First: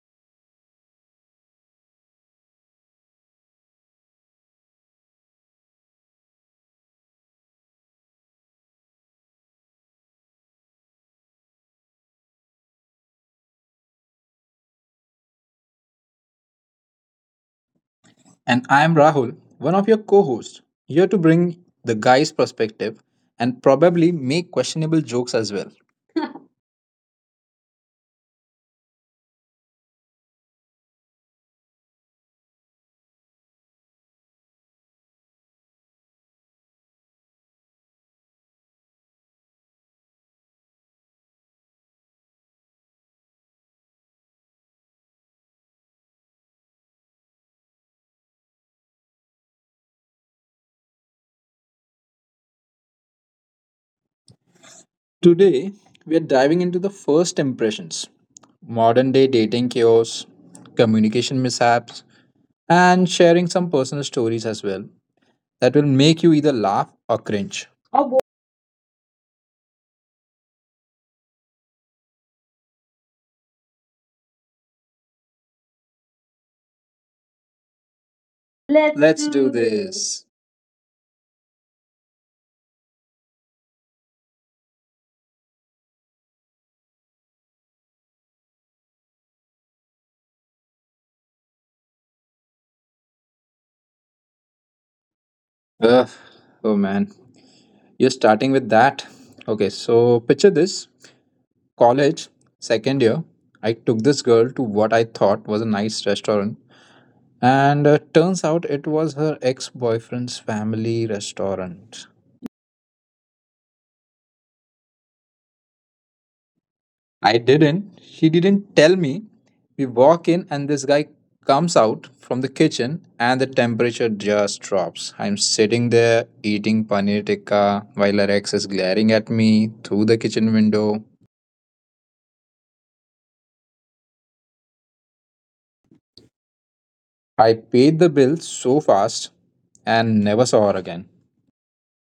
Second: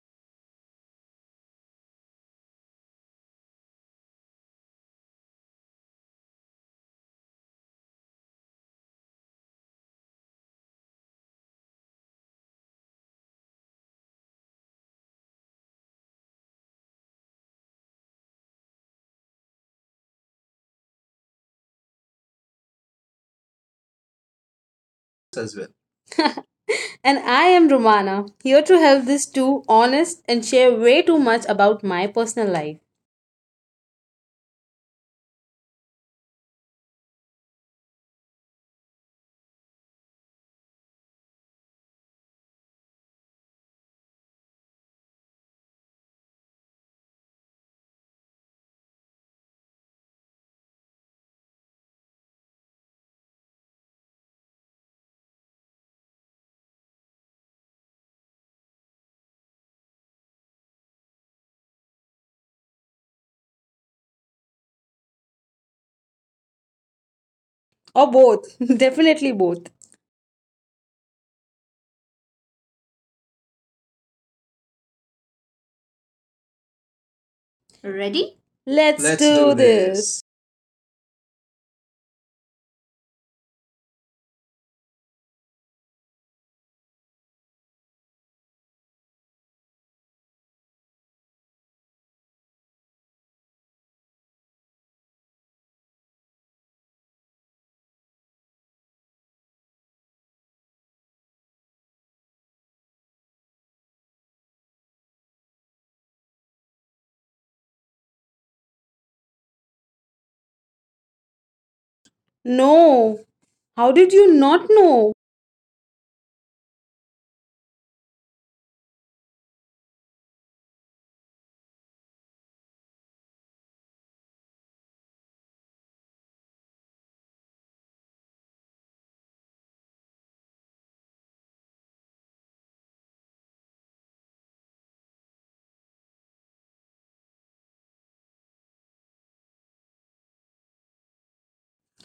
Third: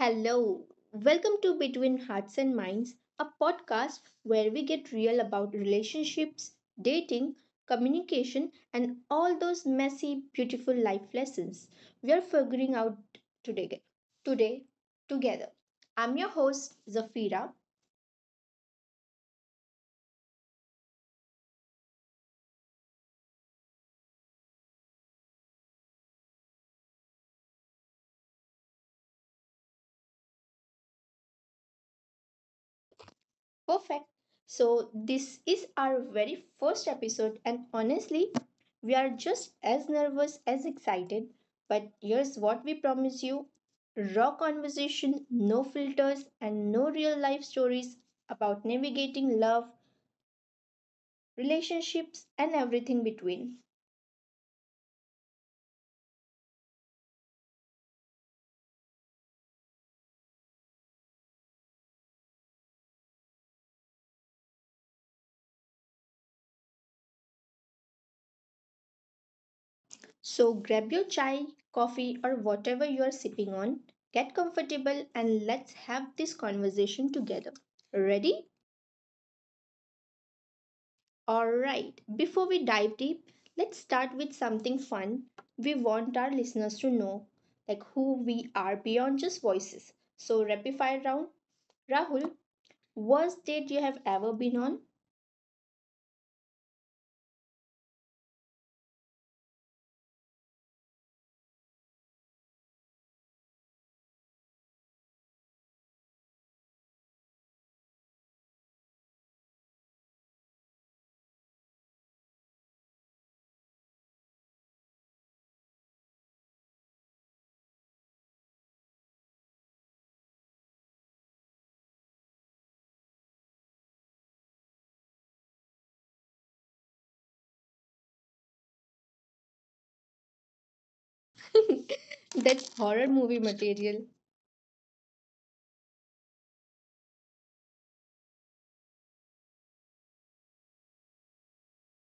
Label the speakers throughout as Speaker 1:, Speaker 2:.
Speaker 1: Hello, welcome to Between Hearts and Minds, a podcast where we get real about relationships, dating, communication, and all those messy, beautiful life lessons we are figuring out today. Today, together. I'm your host, Zafira.
Speaker 2: And I'm Rahul, one of your co hosts, here to bring the guy's perspective and probably make questionable jokes as
Speaker 3: As well.
Speaker 2: well.
Speaker 3: And I am Romana, here to help these two honest and share way too much about my personal life.
Speaker 1: Perfect. So, this is our very first episode, and honestly, we are just as nervous as excited. But here's what we promise you: raw conversation, no filters, and no real life stories about navigating love, relationships, and everything between.
Speaker 2: Today, we are diving into the first impressions modern day dating chaos, communication mishaps, and sharing some personal stories as well that will make you either laugh or cringe. Oh,
Speaker 3: Or
Speaker 2: boy.
Speaker 3: both. Definitely both.
Speaker 1: So, grab your chai, coffee, or whatever you are sipping on, get comfortable, and let's have this conversation together.
Speaker 3: Ready?
Speaker 1: Ready?
Speaker 2: Let's,
Speaker 3: Let's, Let's
Speaker 2: Let's
Speaker 3: do,
Speaker 2: do do
Speaker 3: do this.
Speaker 2: this.
Speaker 3: this.
Speaker 1: All right, before we dive deep, let's start with something fun. We want our listeners to know like who we are beyond just voices. So rapid fire round. Rahul, worst date you have ever been on?
Speaker 2: this. Oh man, you're starting with that. Okay, so picture this college, second year, I took this girl to what I thought was a nice restaurant, and turns out it was her ex boyfriend's family restaurant.
Speaker 3: No. How did you not know?
Speaker 2: I didn't, she didn't tell me. We walk in, and this guy comes out from the kitchen, and the temperature just drops. I'm sitting there eating paneer tikka while her ex is glaring at me through the kitchen window.
Speaker 1: That's horror movie material.
Speaker 2: I paid the bill so fast and never saw her again.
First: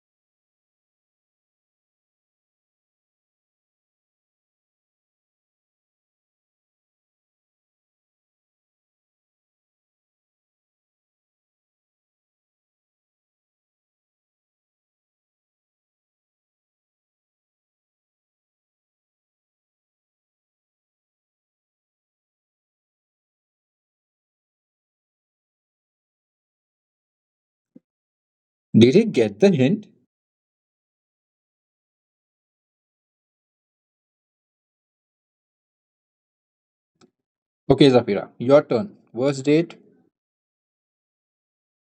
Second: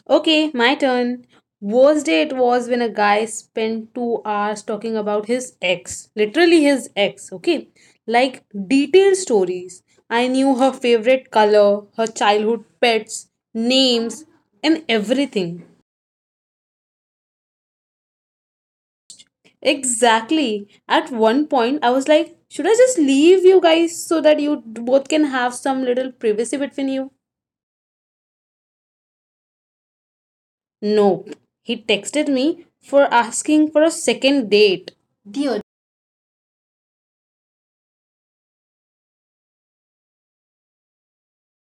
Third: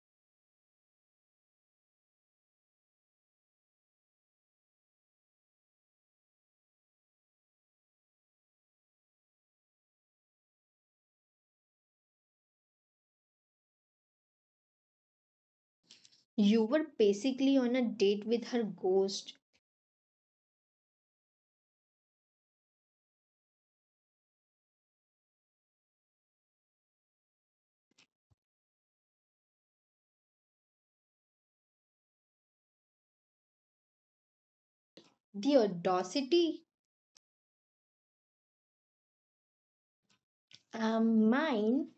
Speaker 3: Okay, my turn. Worst day it was when a guy spent 2 hours talking about his ex. Literally his ex, okay? Like detailed stories. I knew her favorite color, her childhood pets, names, and everything.
Speaker 1: You were basically on a date with her ghost.
Speaker 3: Exactly. At one point, I was like, should I just leave you guys so that you both can have some little privacy between you?
Speaker 2: Did he get the hint?
Speaker 3: No. He texted me for asking for a second date.
Speaker 1: The audacity.
Speaker 2: Okay, Zafira, your turn. Worst date?
Speaker 1: Um, mine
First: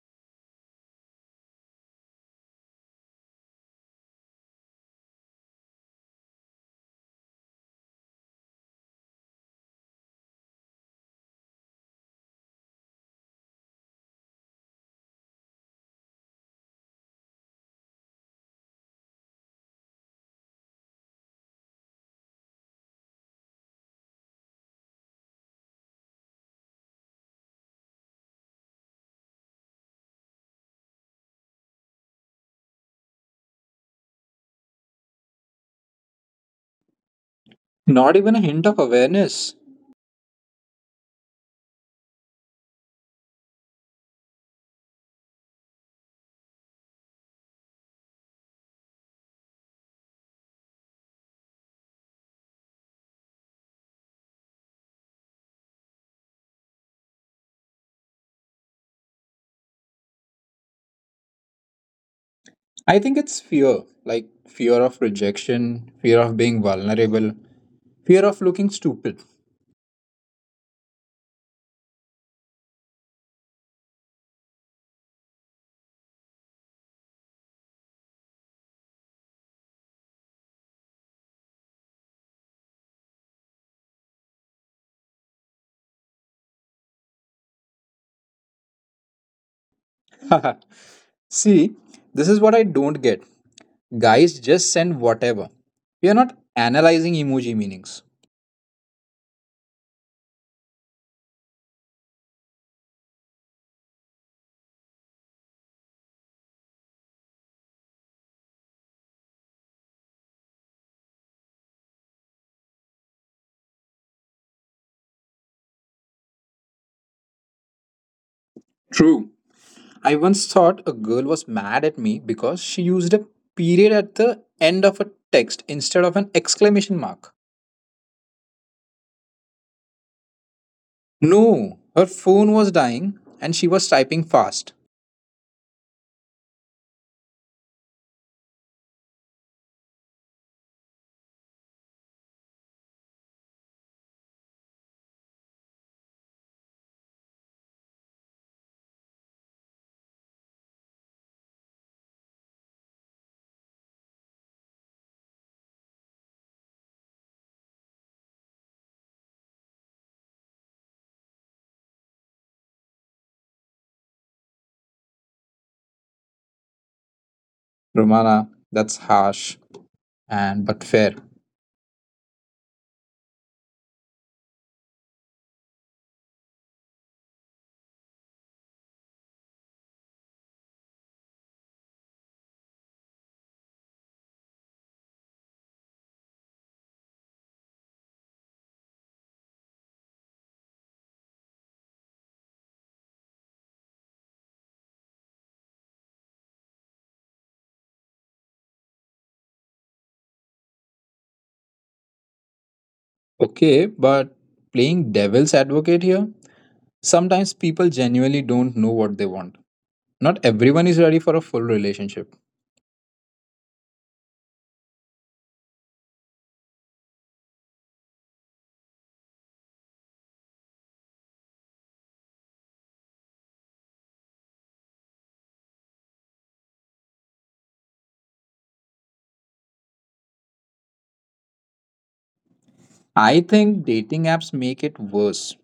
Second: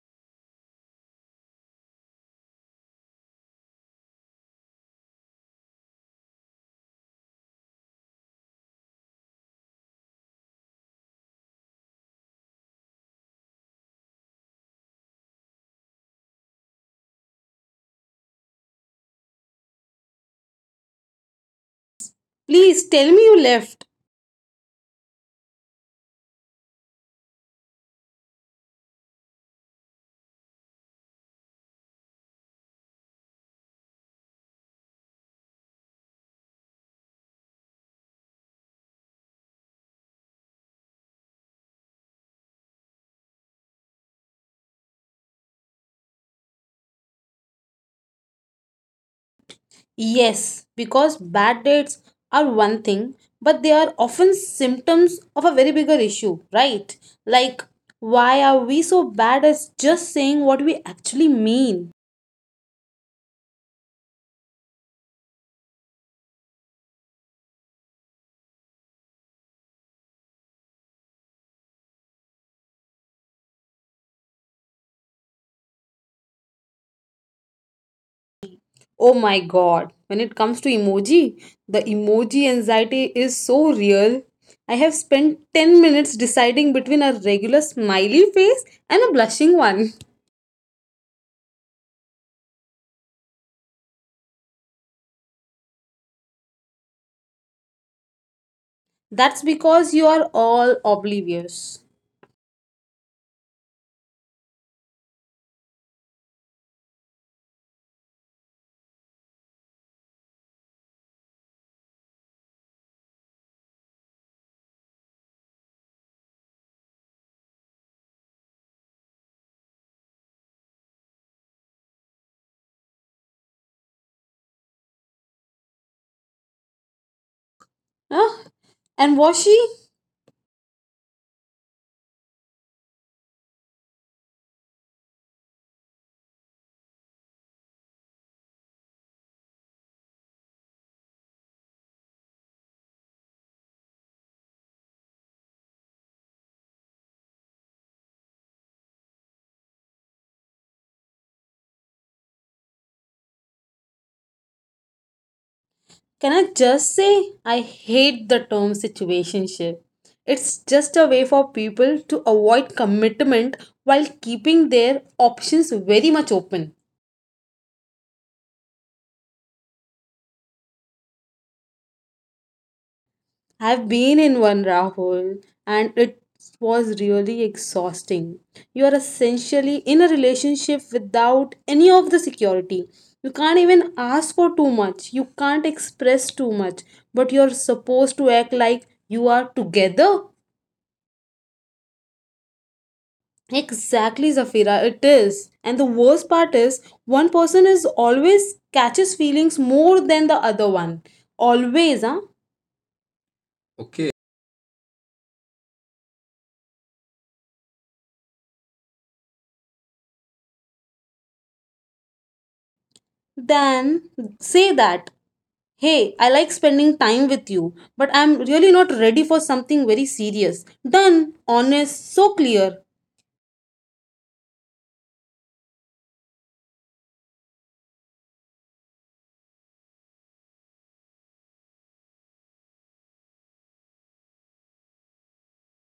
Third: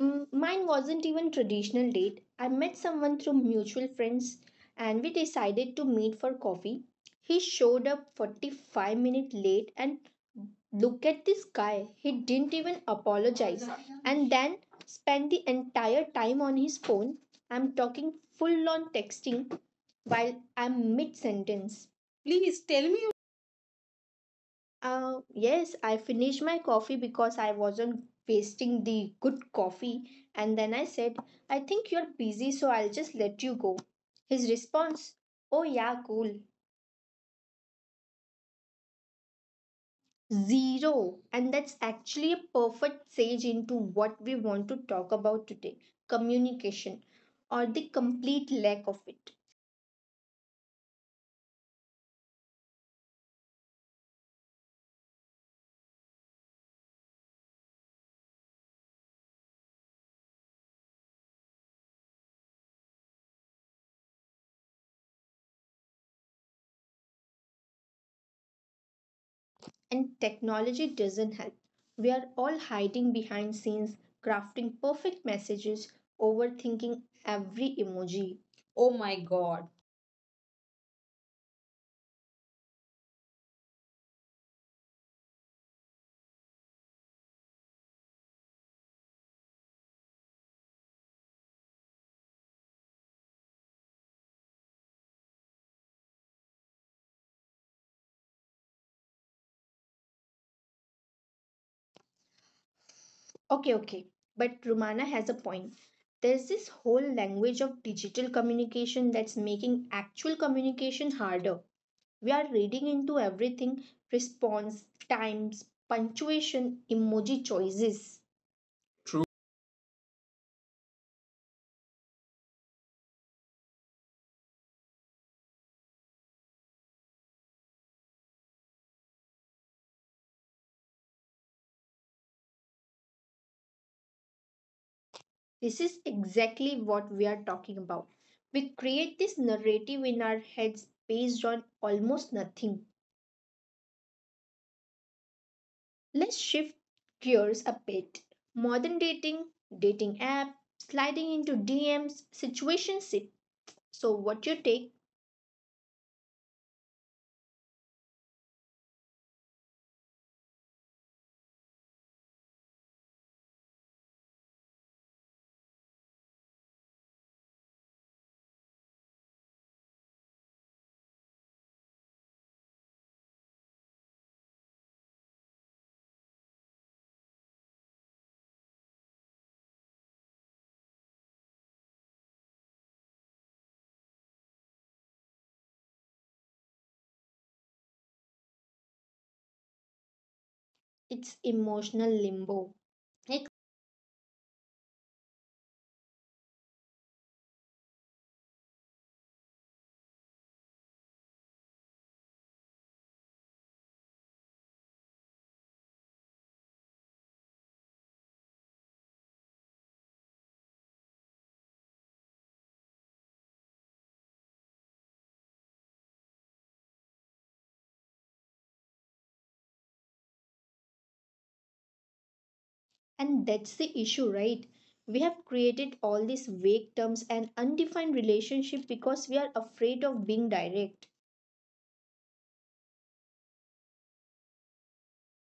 Speaker 1: mine wasn't even traditional date. I met someone through mutual friends and we decided to meet for coffee. He showed up 45 minutes late and look at this guy. He didn't even apologize and then spent the entire time on his phone. I'm talking full on texting while I'm mid sentence. Please tell
Speaker 3: Please
Speaker 1: me
Speaker 3: tell me you left.
Speaker 1: yes, I finished my coffee because I wasn't wasting the good coffee. And then I said, I think you're busy, so I'll just let you go. His response, oh, yeah, cool.
Speaker 2: Not even a hint of awareness.
Speaker 1: Zero. And that's actually a perfect sage into what we want to talk about today, communication or the complete lack of it.
Speaker 3: Yes, because bad dates are one thing, but they are often symptoms of a very bigger issue, right? Like, why are we so bad at just saying what we actually mean?
Speaker 2: I think it's fear. Like fear of rejection, fear of being vulnerable, fear of looking stupid.
Speaker 1: And technology doesn't help. We are all hiding behind scenes, crafting perfect messages, overthinking every emoji. Oh
Speaker 3: Oh
Speaker 1: my
Speaker 3: my
Speaker 1: god.
Speaker 3: god, when it comes to emoji, the emoji anxiety is so real. I have spent 10 minutes deciding between a regular smiley face and a blushing one.
Speaker 2: See, this is what I don't get. Guys just send whatever. We are not analyzing emoji meanings.
Speaker 3: That's because you are all oblivious.
Speaker 1: Okay, okay. But Romana has a point. There's this whole language of digital communication that's making actual communication harder. We are reading into everything: response, times, punctuation, emoji choices.
Speaker 2: True. I once thought a girl was mad at me because she used a period at the end of a text instead of an exclamation mark.
Speaker 3: Huh? And Washi,
Speaker 2: No, her phone was dying and she was typing fast.
Speaker 1: This is exactly what we are talking about. We create this narrative in our heads based on almost nothing. Let's shift gears a bit. Modern dating, dating app, sliding into DMs, situationship. So what you take,
Speaker 3: can I just say I hate the term situationship. It's just a way for people to avoid commitment while keeping their options very much open.
Speaker 2: Romana, that's harsh and but fair.
Speaker 3: I've been in one, Rahul, and it was really exhausting. You are essentially in a relationship without any of the security. You can't even ask for too much, you can't express too much, but you're supposed to act like you are together.
Speaker 1: it's emotional limbo. Like,
Speaker 3: Exactly, Zafira, it is. And the worst part is, one person is always catches feelings more than the other one. Always, huh?
Speaker 2: Okay,
Speaker 3: Okay,
Speaker 2: but playing devil's advocate here, sometimes people genuinely don't know what they want. Not everyone is ready for a full relationship.
Speaker 3: then say that, hey, I like spending time with you, but I'm really not ready for something very serious. Done, honest, so clear.
Speaker 1: and that's the issue, right? We have created all these vague terms and undefined relationship because we are afraid of being direct.
Speaker 2: I think dating apps make it worse.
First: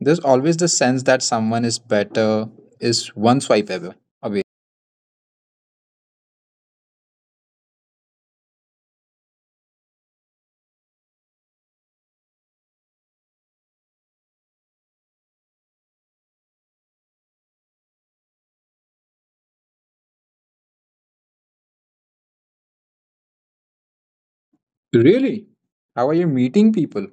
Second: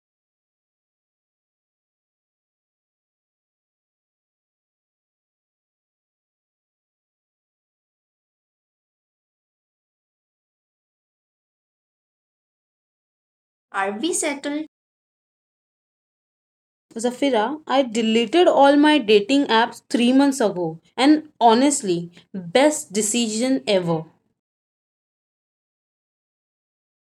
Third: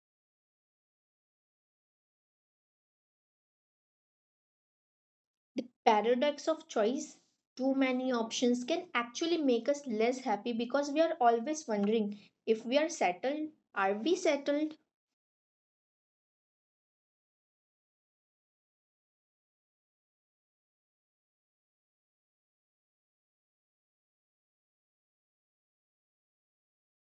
Speaker 2: There's always the sense that someone is better is one swipe ever away.
Speaker 1: Paradox of choice, too many options can actually make us less happy because we are always wondering if we are settled.
Speaker 3: Are
Speaker 1: Are
Speaker 3: we
Speaker 1: we
Speaker 3: settled?
Speaker 1: settled?
Speaker 3: Zafira, I deleted all my dating apps 3 months ago, and honestly, best decision ever.
Speaker 2: Really? How are you meeting people?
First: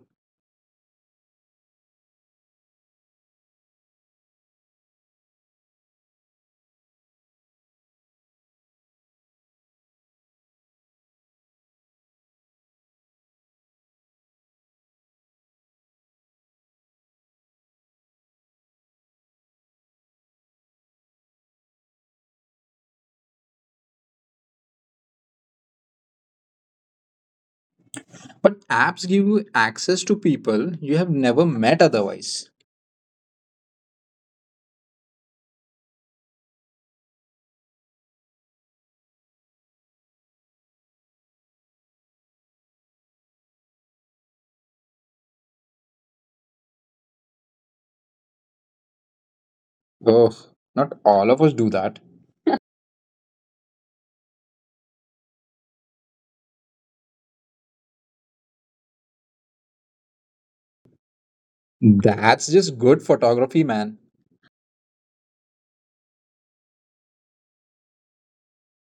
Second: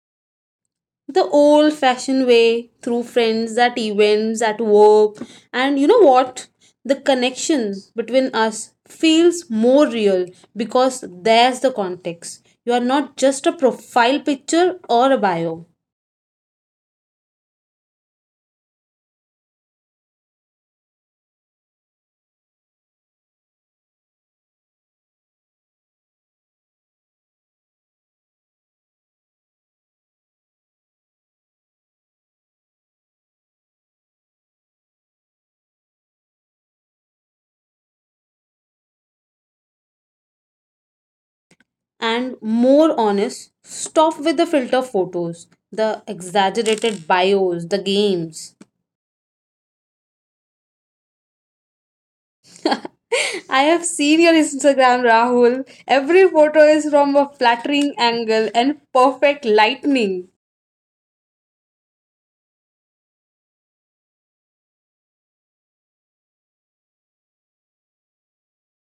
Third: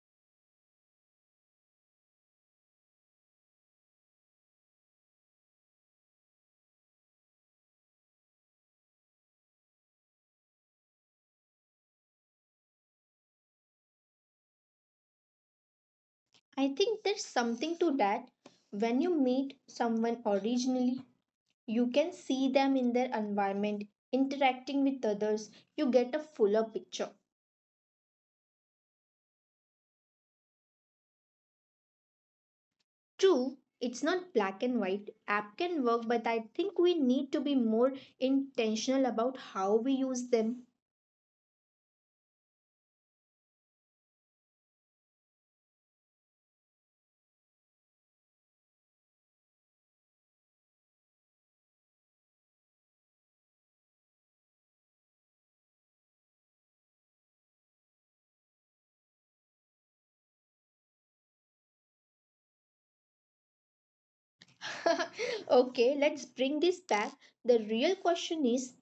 Speaker 3: The old fashioned way, through friends, at events, at work. And you know what, the connection between us feels more real because there's the context. You are not just a profile picture or a bio.
Speaker 1: I think there's something to that. When you meet someone originally, you can see them in their environment, interacting with others. You get a fuller picture.
Speaker 2: But apps give you access to people you have never met otherwise.
Speaker 1: True, it's not black and white. App can work, but I think we need to be more intentional about how we use them.
Speaker 3: And more honest. Stop with the filter photos, the exaggerated bios, the games.
Speaker 2: Oh, not all of us do that.
Speaker 3: I have seen your Instagram, Rahul. Every photo is from a flattering angle and perfect lightning.
Speaker 2: That's just good photography, man.
Speaker 1: Okay, let's bring this back. The real question is,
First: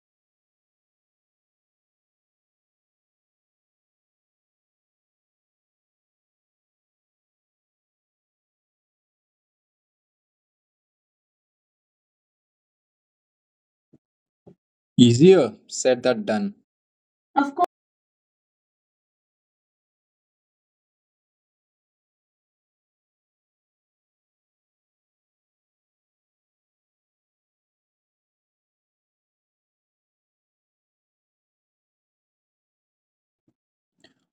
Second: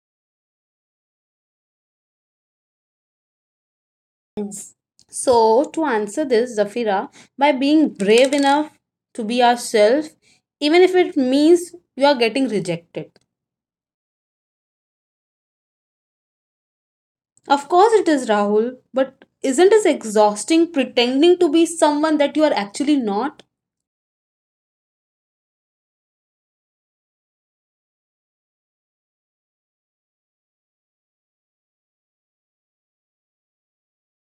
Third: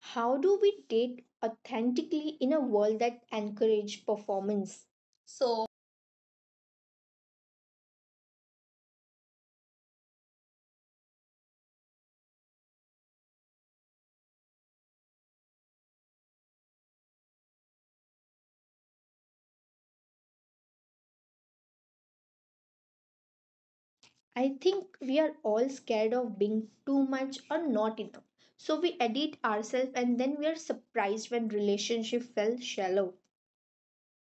Speaker 1: how do we date authentically in a world that encourages performance?
Speaker 3: So,
Speaker 1: So,
Speaker 3: to answer this, Zafira, by being brave enough to be yourself, even if it means you are getting rejected.
Speaker 2: Easier said than done. Of course.
Speaker 3: Of course, it is, Rahul, but isn't it exhausting pretending to be someone that you are actually not?
Speaker 1: I think we are all scared of being too much or not enough. So, we edit ourselves and then we are surprised when relationship felt shallow.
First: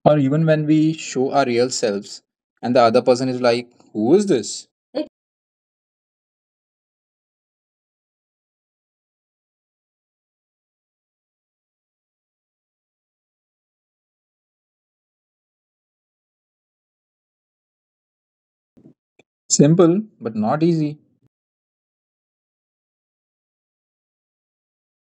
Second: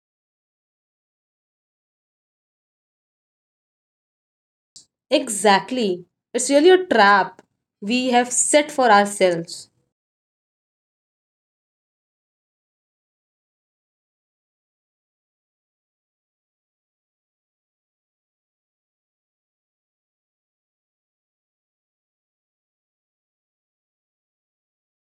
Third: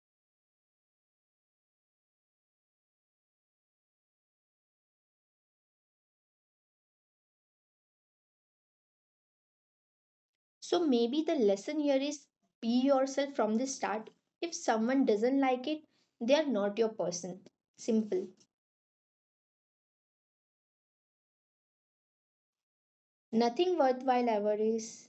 Speaker 2: Or even when we show our real selves and the other person is like, who is this? It-
Speaker 3: Exactly. It's really a trap we have set for ourselves.
Speaker 1: So, maybe the lesson here is be yourself from the start. If someone doesn't like it, they are not your person. Simple.
Speaker 2: simple, but not easy
Speaker 1: Nothing worthwhile ever is.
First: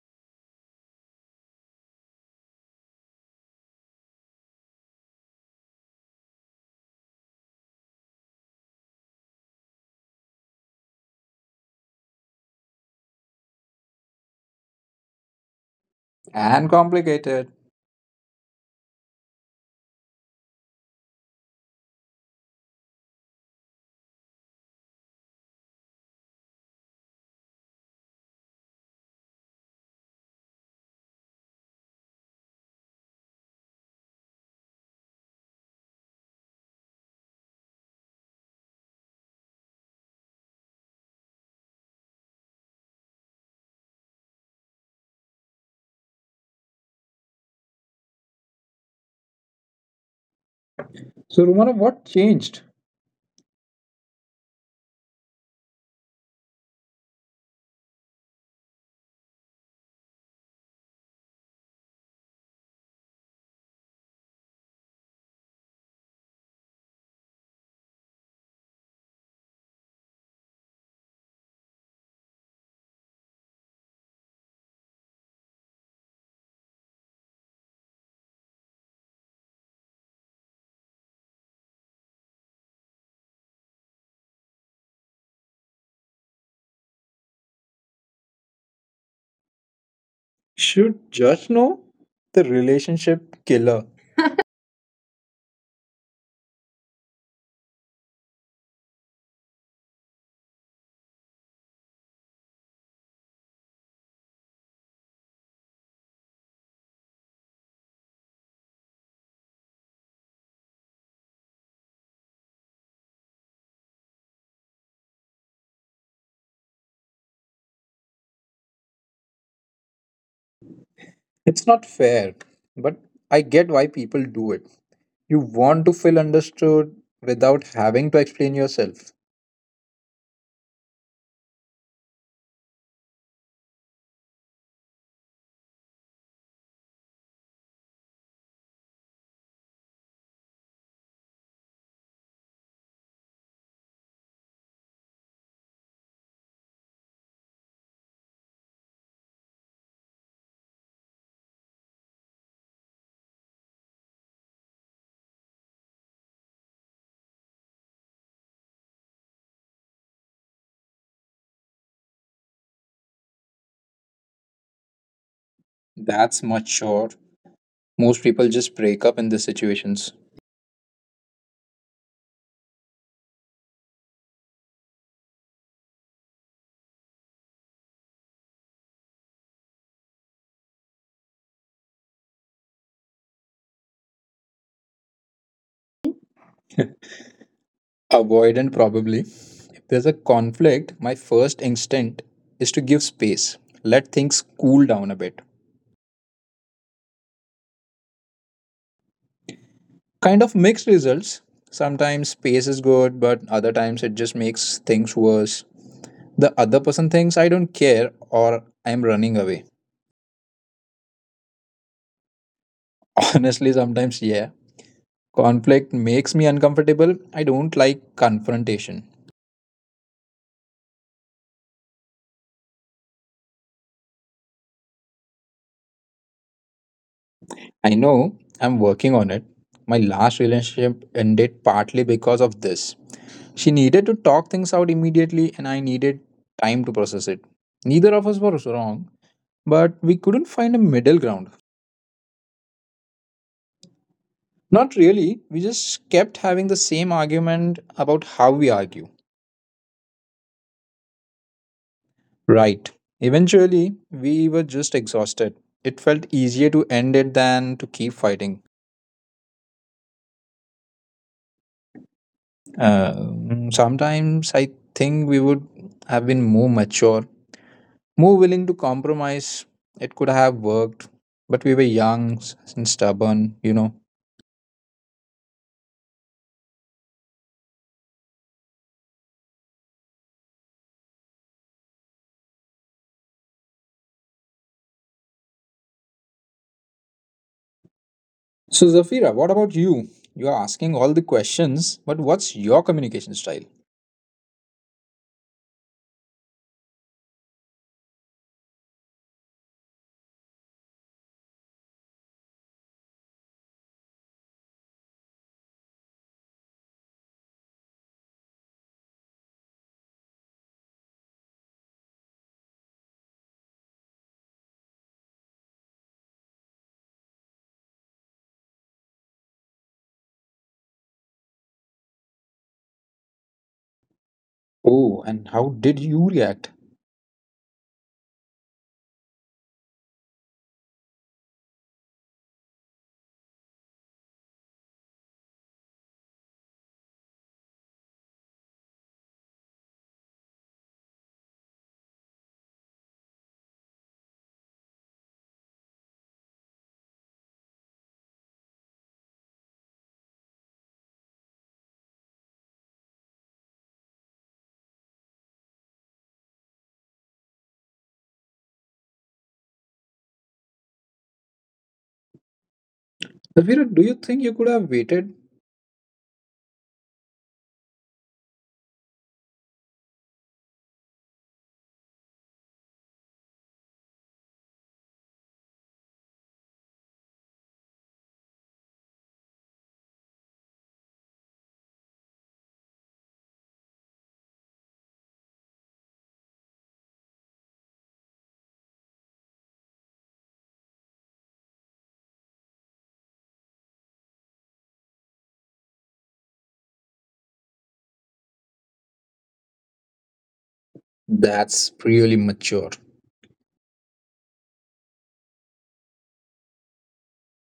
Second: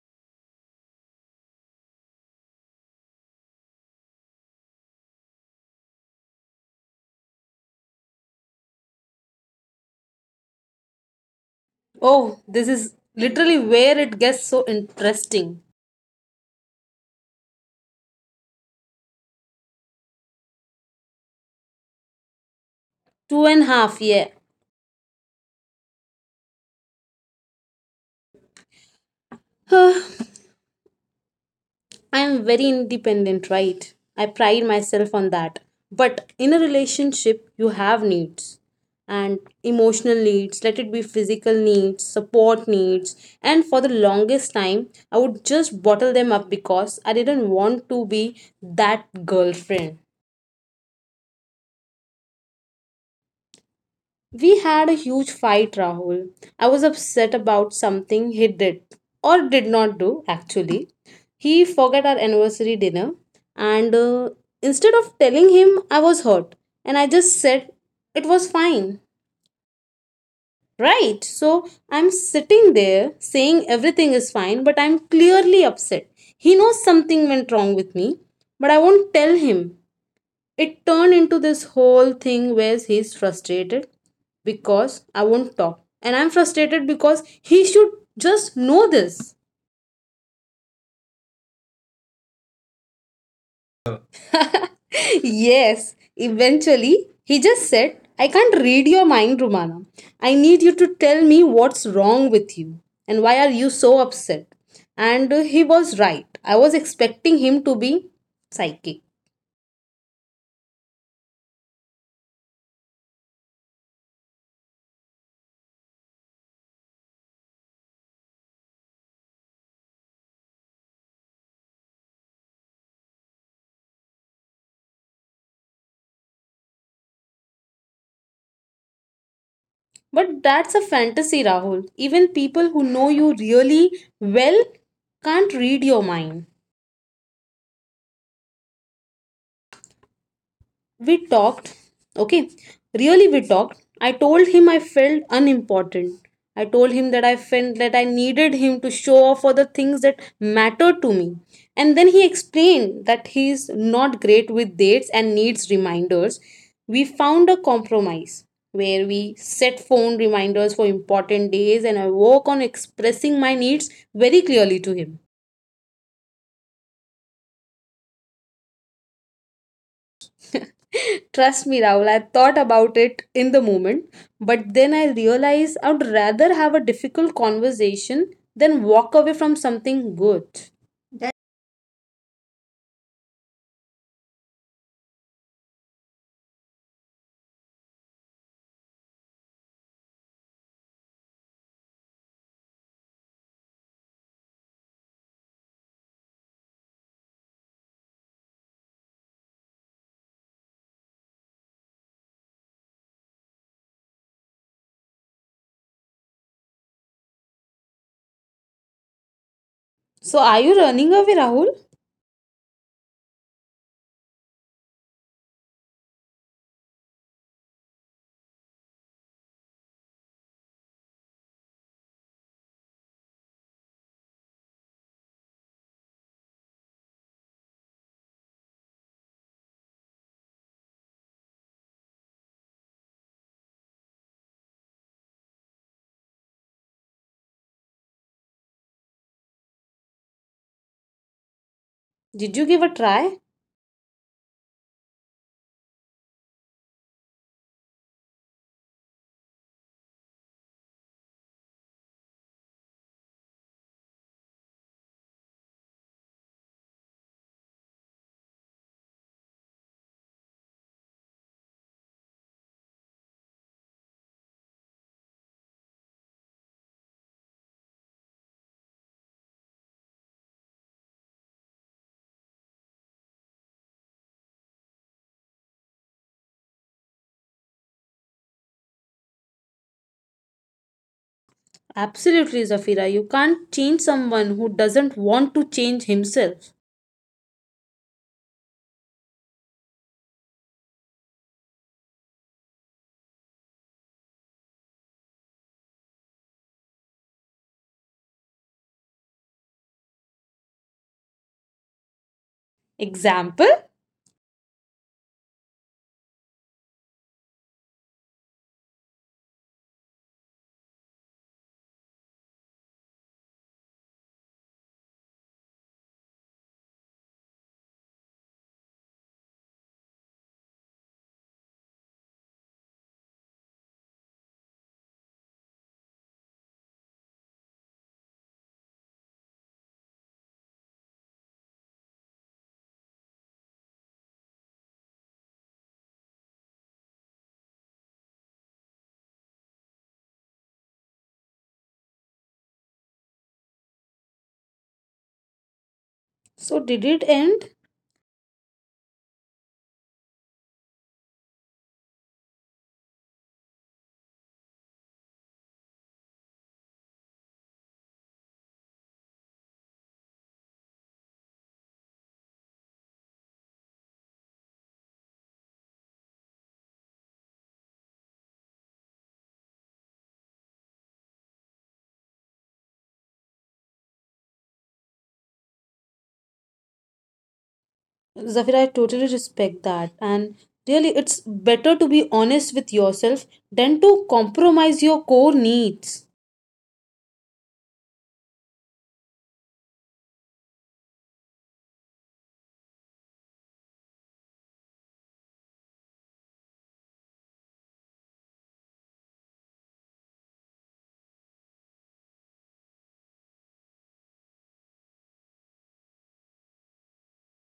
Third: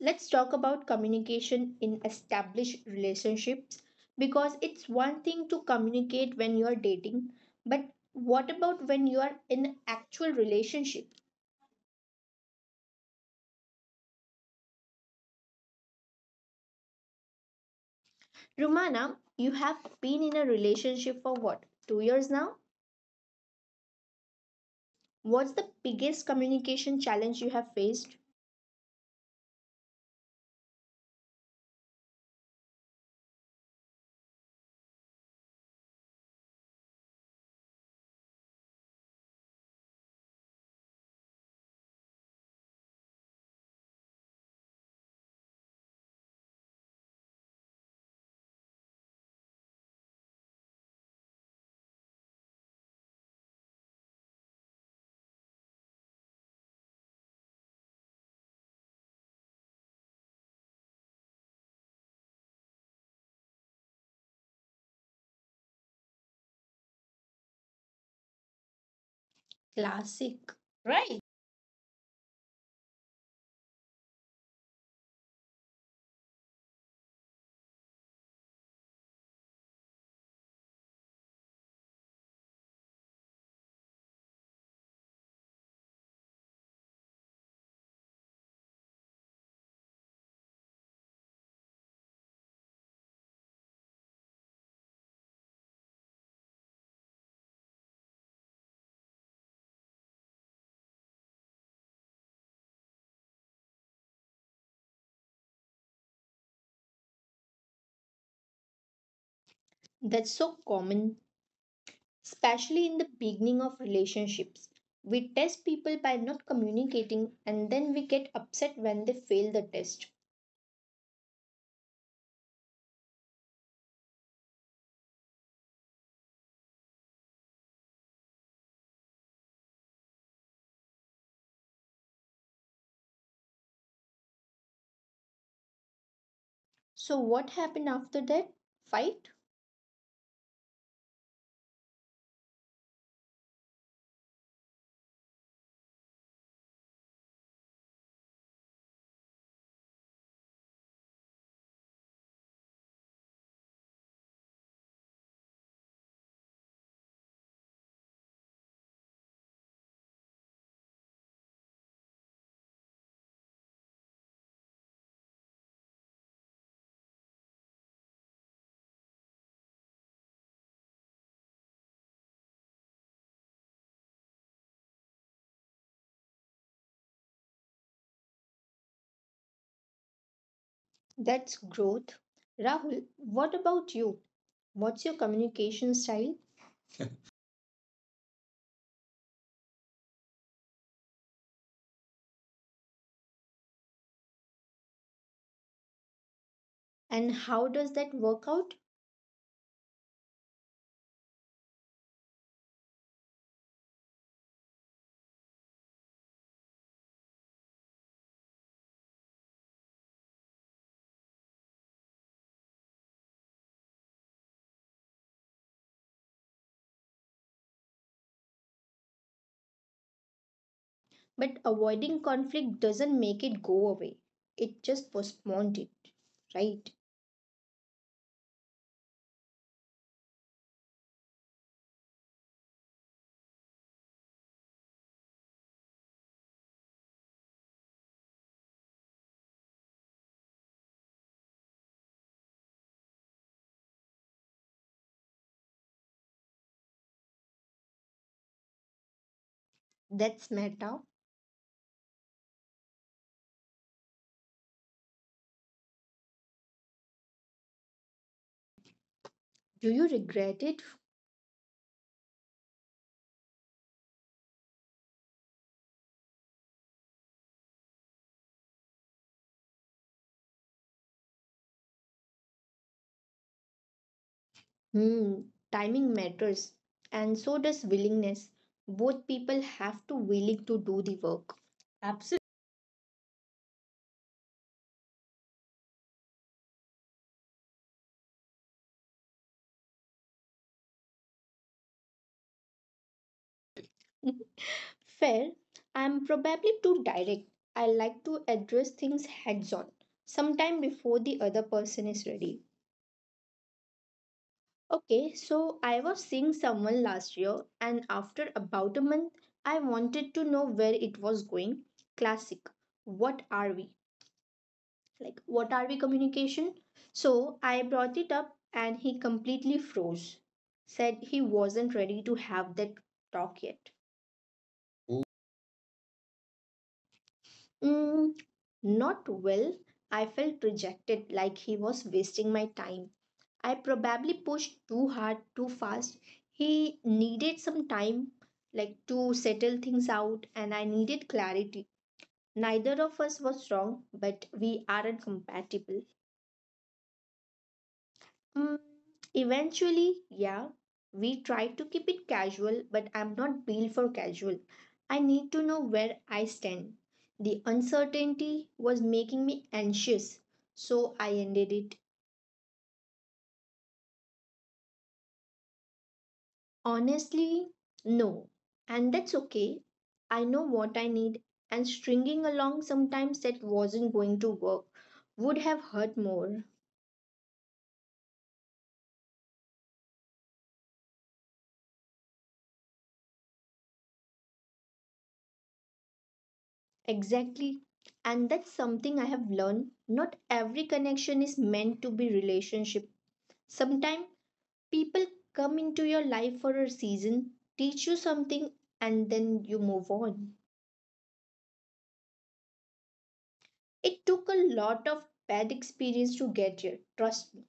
Speaker 1: Let's talk about communication in established relationships because it's one thing to communicate when you're dating, but what about when you are in actual relationship?
Speaker 3: Oh, this is literally where it gets so interesting.
Speaker 2: and complicated.
Speaker 1: Rumana, you have been in a relationship for what, two years now?
Speaker 3: Two and a half, yeah.
Speaker 1: What's the biggest communication challenge you have faced?
Speaker 3: I am very independent, right? I pride myself on that. But in a relationship, you have needs, and emotional needs, let it be physical needs, support needs. And for the longest time, I would just bottle them up because I didn't want to be that girlfriend.
Speaker 2: So, Romana, what changed?
Speaker 3: We had a huge fight, Rahul. I was upset about something he did or did not do, actually. He forgot our anniversary dinner, and instead of telling him, I was hurt, and I just said it was fine.
Speaker 1: Classic. Right.
Speaker 3: Right? So I'm sitting there saying everything is fine, but I'm clearly upset. He knows something went wrong with me, but I won't tell him. It turned into this whole thing where he's frustrated because I won't talk. And I'm frustrated because he should just know this.
Speaker 2: Should just know the relationship killer.
Speaker 3: Yes, eventually he just said, I can't read your mind, Rumana. I need you to tell me what's wrong with you and why are you so upset. And he was right. I was expecting him to be psychic.
Speaker 1: That's so common, especially in the beginning of relationships. We test people by not communicating and then we get upset when they fail the test.
Speaker 2: It's not fair, but I get why people do it. You want to feel understood without having to explain yourself.
Speaker 3: But that's a fantasy, Rahul. Even people who know you really well can't read your mind.
Speaker 1: So, what happened after that fight?
Speaker 3: We talked, okay, really, we talked. I told him I felt unimportant. I told him that I felt that I needed him to show off for the things that matter to me. And then he explained that he is not great with dates and needs reminders. We found a compromise where we set phone reminders for important days and I work on expressing my needs very clearly to him.
Speaker 2: That's mature. Most people just break up in these situations.
Speaker 3: Trust me, Rahul, I thought about it in the moment, but then I realized I would rather have a difficult conversation than walk away from something good. That-
Speaker 1: That's growth. Rahul, what about you? What's your communication style,
Speaker 2: Avoidant, probably. If there's a conflict, my first instinct is to give space, let things cool down a bit.
Speaker 1: and how does that work out?
Speaker 2: Kind of mixed results. Sometimes space is good, but other times it just makes things worse. The other person thinks I don't care or I'm running away.
Speaker 3: So, are you running away, Rahul?
Speaker 2: Honestly, sometimes, yeah. Conflict makes me uncomfortable. I don't like confrontation.
Speaker 1: But avoiding conflict doesn't make it go away, it just postponed it, right?
Speaker 2: I know I'm working on it. My last relationship ended partly because of this. She needed to talk things out immediately, and I needed time to process it. Neither of us were wrong, but we couldn't find a middle ground.
Speaker 3: Did you give a try?
Speaker 2: Not really. We just kept having the same argument about how we argue.
Speaker 1: That's matter.
Speaker 2: Right. Eventually, we were just exhausted. It felt easier to end it than to keep fighting.
Speaker 1: Do you regret it?
Speaker 2: Sometimes I think we would have been more mature, more willing to compromise. It could have worked, but we were and stubborn, you know.
Speaker 1: Hmm, timing matters, and so does willingness. Both people have to willing to do the work. Absolutely.
Speaker 3: Absolutely, Zafira. You can't change someone who doesn't want to change himself.
Speaker 2: So, Zafira, what about you? You are asking all the questions, but what's your communication style?
Speaker 1: Fair. I'm probably too direct. I like to address things heads on, sometime before the other person is ready.
Speaker 3: Example?
Speaker 1: Okay, so I was seeing someone last year, and after about a month, I wanted to know where it was going. Classic. What are we? Like, what are we communication? So I brought it up, and he completely froze. Said he wasn't ready to have that talk yet.
Speaker 2: Oh, and how did you react?
Speaker 1: Mm, Not well. I felt rejected, like he was wasting my time. I probably pushed too hard, too fast. He needed some time, like to settle things out, and I needed clarity. Neither of us was wrong, but we aren't compatible.
Speaker 3: So, did it end?
Speaker 1: Mm, Eventually, yeah, we try to keep it casual, but I'm not built for casual. I need to know where I stand. The uncertainty was making me anxious, so I ended it.
Speaker 2: Zafira, do you think you could have waited?
Speaker 1: Honestly, no. And that's okay. I know what I need, and stringing along sometimes that wasn't going to work would have hurt more.
Speaker 3: Zafira, I totally respect that. And really, it's better to be honest with yourself than to compromise your core needs.
Speaker 1: Exactly. And that's something I have learned. Not every connection is meant to be relationship. Sometimes people come into your life for a season, teach you something, and then you move on.
Speaker 2: That's really mature.
Speaker 1: It took a lot of bad experience to get here, trust me.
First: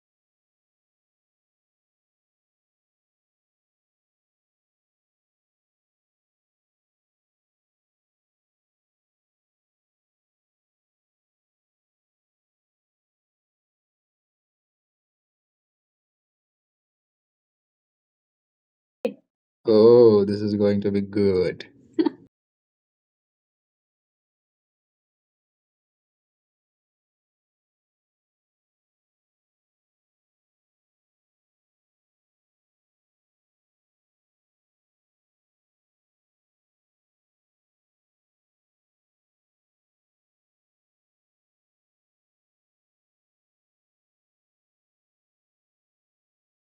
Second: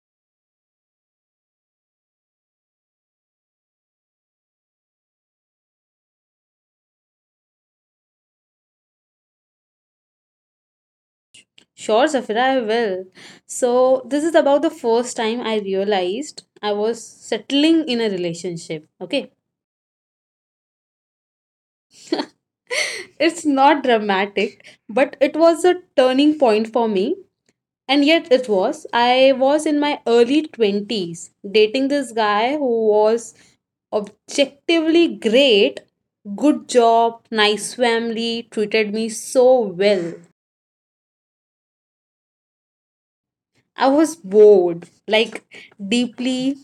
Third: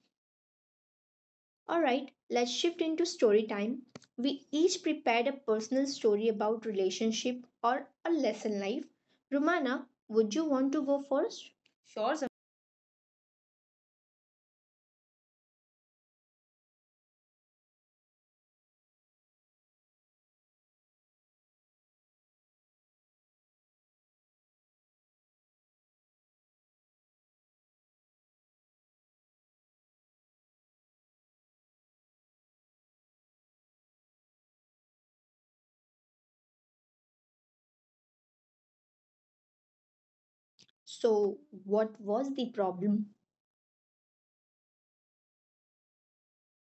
Speaker 1: Alright, let's shift into story time. We each prepared a personal story about relationship or a lesson life. Romana, would you want to go first?
Speaker 3: Sure,
Speaker 1: Sure, Sam-
Speaker 3: Zafira, I will. So, this is about the first time I realized I was settling in a relationship. Okay.
Speaker 2: Oh, this is going to be good.
Speaker 3: It's not dramatic, but it was a turning point for me. And yet, it was. I was in my early 20s dating this guy who was objectively great, good job, nice family, treated me so well.
Speaker 1: So, what was the problem?
Speaker 3: I was bored, like deeply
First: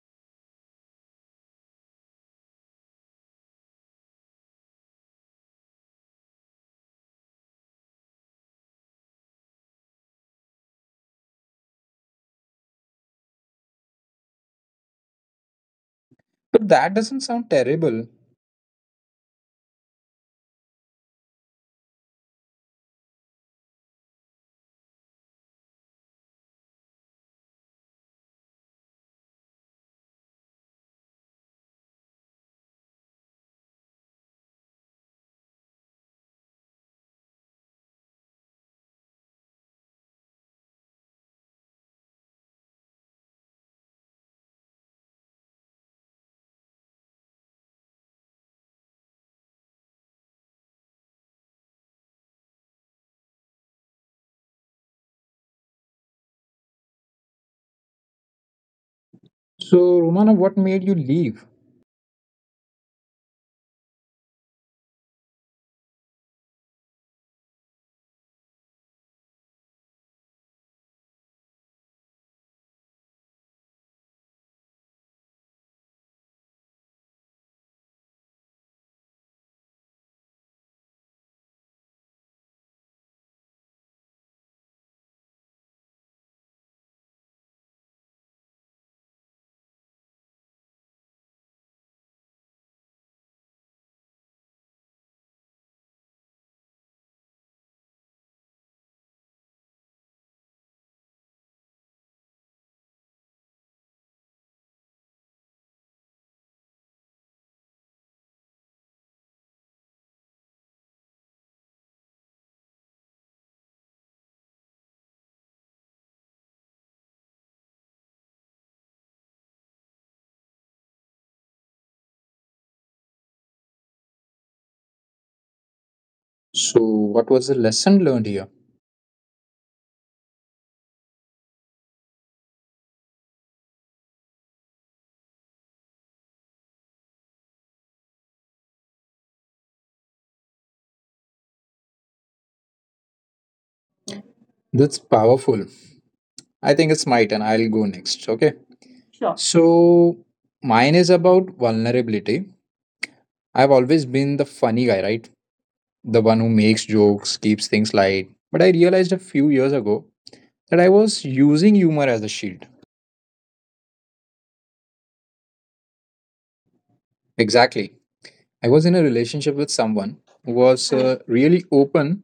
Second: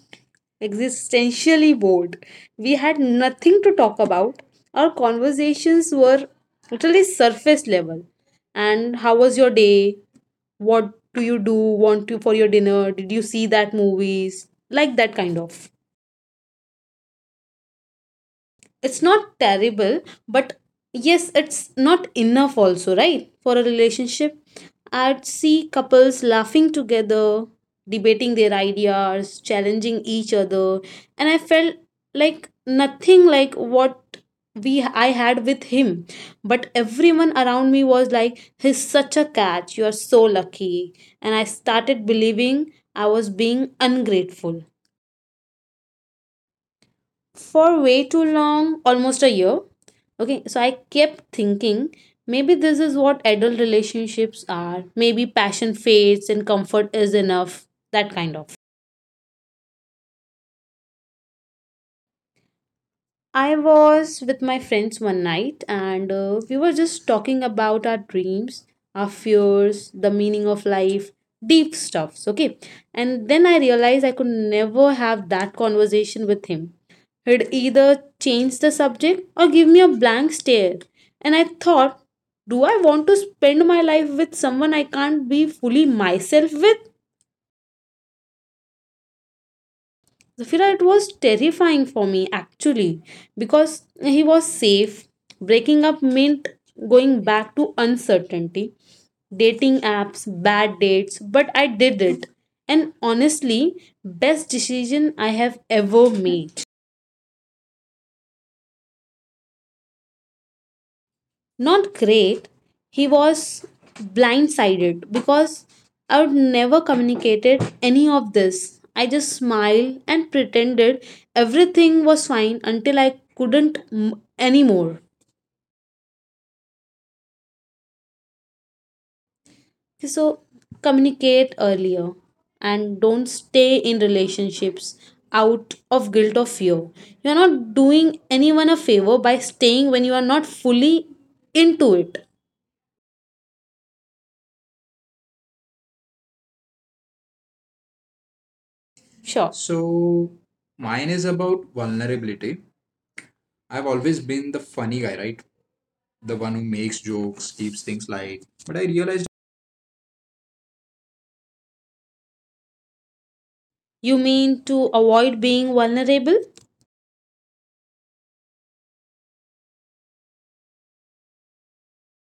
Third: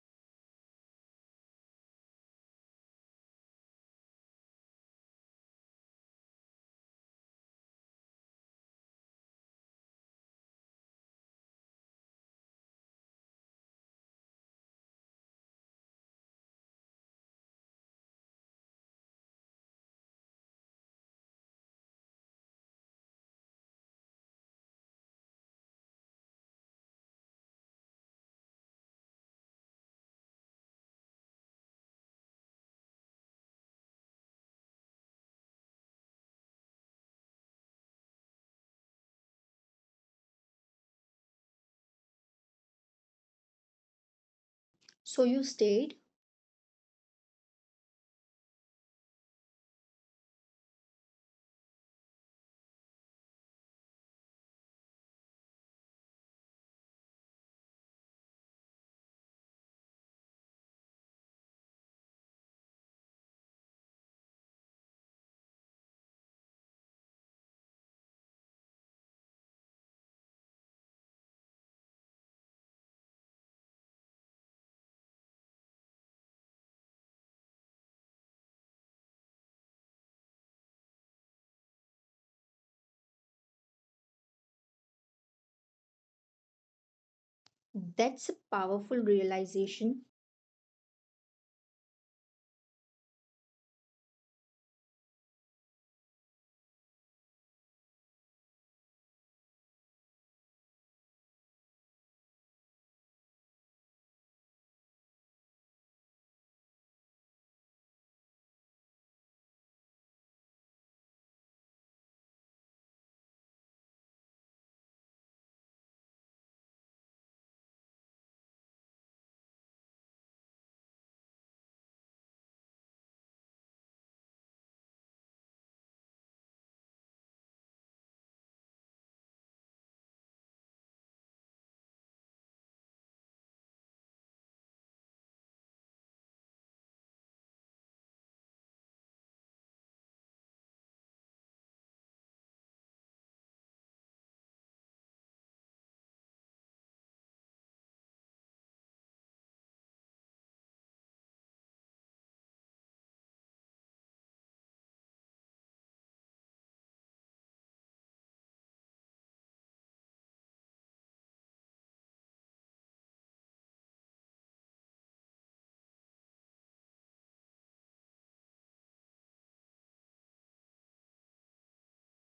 Speaker 3: existentially bored. We had nothing to talk about. Our conversations were totally surface level. And how was your day? What do you do? Want to for your dinner? Did you see that movies? Like that kind of.
Speaker 2: But that doesn't sound terrible.
Speaker 3: It's not terrible, but yes, it's not enough also, right? For a relationship, I'd see couples laughing together, debating their ideas, challenging each other. And I felt like nothing, like what we I had with him. But everyone around me was like, he's such a catch, you're so lucky. And I started believing I was being ungrateful.
Speaker 1: So, you stayed.
Speaker 3: For way too long, almost a year. Okay, so I kept thinking maybe this is what adult relationships are. Maybe passion fades and comfort is enough, that kind of.
Speaker 2: So, Romana, what made you leave?
Speaker 3: I was with my friends one night and we were just talking about our dreams, our fears, the meaning of life, deep stuffs, okay? And then I realized I could never have that conversation with him. He'd either change the subject or give me a blank stare. And I thought, do I want to spend my life with someone I can't be fully myself with?
Speaker 1: That's a powerful realization.
Speaker 3: Zafira, it was terrifying for me actually, because he was safe. Breaking up meant going back to uncertainty, dating apps, bad dates, but I did it. And honestly, best decision I have ever made. Not great. He was blindsided because I would never communicated any of this. I just smiled and pretended everything was fine until I couldn't anymore.
Speaker 2: So, what was the lesson learned here?
Speaker 3: So communicate earlier, and don't stay in relationships out of guilt or fear. You're not doing anyone a favor by staying when you are not fully into it.
Speaker 2: That's powerful. I think it's my turn. I'll go next. Okay. Sure.
Speaker 3: Sure.
Speaker 2: So,
Speaker 3: So
Speaker 2: mine
Speaker 3: mine
Speaker 2: is
Speaker 3: is
Speaker 2: about
Speaker 3: about
Speaker 2: vulnerability.
Speaker 3: vulnerability.
Speaker 2: I've
Speaker 3: I've
Speaker 2: always
Speaker 3: always
Speaker 2: been the
Speaker 3: been the
Speaker 2: funny
Speaker 3: funny
Speaker 2: guy,
Speaker 3: guy,
Speaker 2: right?
Speaker 3: right?
Speaker 2: The
Speaker 3: The
Speaker 2: one
Speaker 3: one
Speaker 2: who
Speaker 3: who
Speaker 2: makes
Speaker 3: makes
Speaker 2: jokes,
Speaker 3: jokes,
Speaker 2: keeps
Speaker 3: keeps
Speaker 2: things
Speaker 3: things
Speaker 2: light.
Speaker 3: light.
Speaker 2: But I
Speaker 3: But I
Speaker 2: realized a
Speaker 3: realized.
Speaker 2: few years ago that I was using humor as a shield.
Speaker 3: You mean to avoid being vulnerable?
Speaker 2: Exactly. I was in a relationship with someone who was really open,